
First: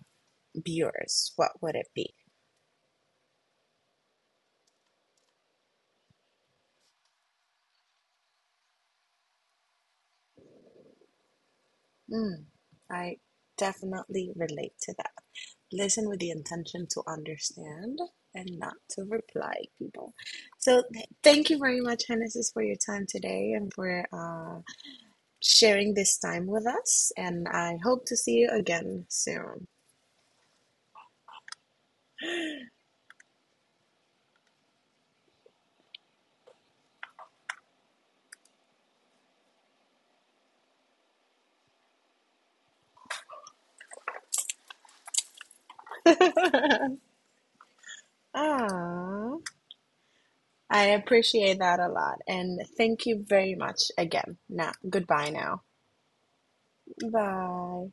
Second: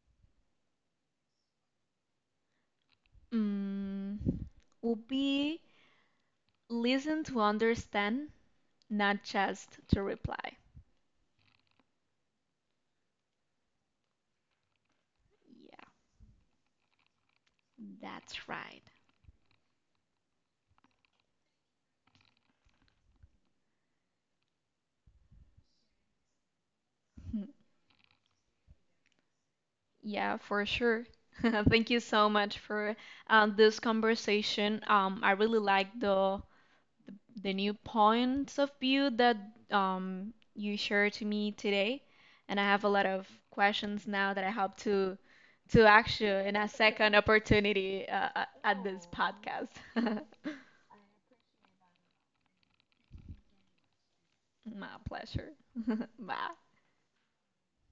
viewers, what would it be? mm, would be listen to understand, not just to reply. Mm. I definitely relate to that. Yeah, Listen with the intention to understand that's and not right. to reply people. So thank you very much, Genesis, for your time today and for sharing this time with us. And I hope to see you again soon. Yeah, for sure. Thank you so much for this conversation. I really like the the new points of view that you shared to me today, and I have a lot of questions now that I hope to ask you in a second opportunity at this Ah, podcast. I appreciate that a lot. And thank you very much again. Now, My goodbye pleasure. now. Bye. Bye.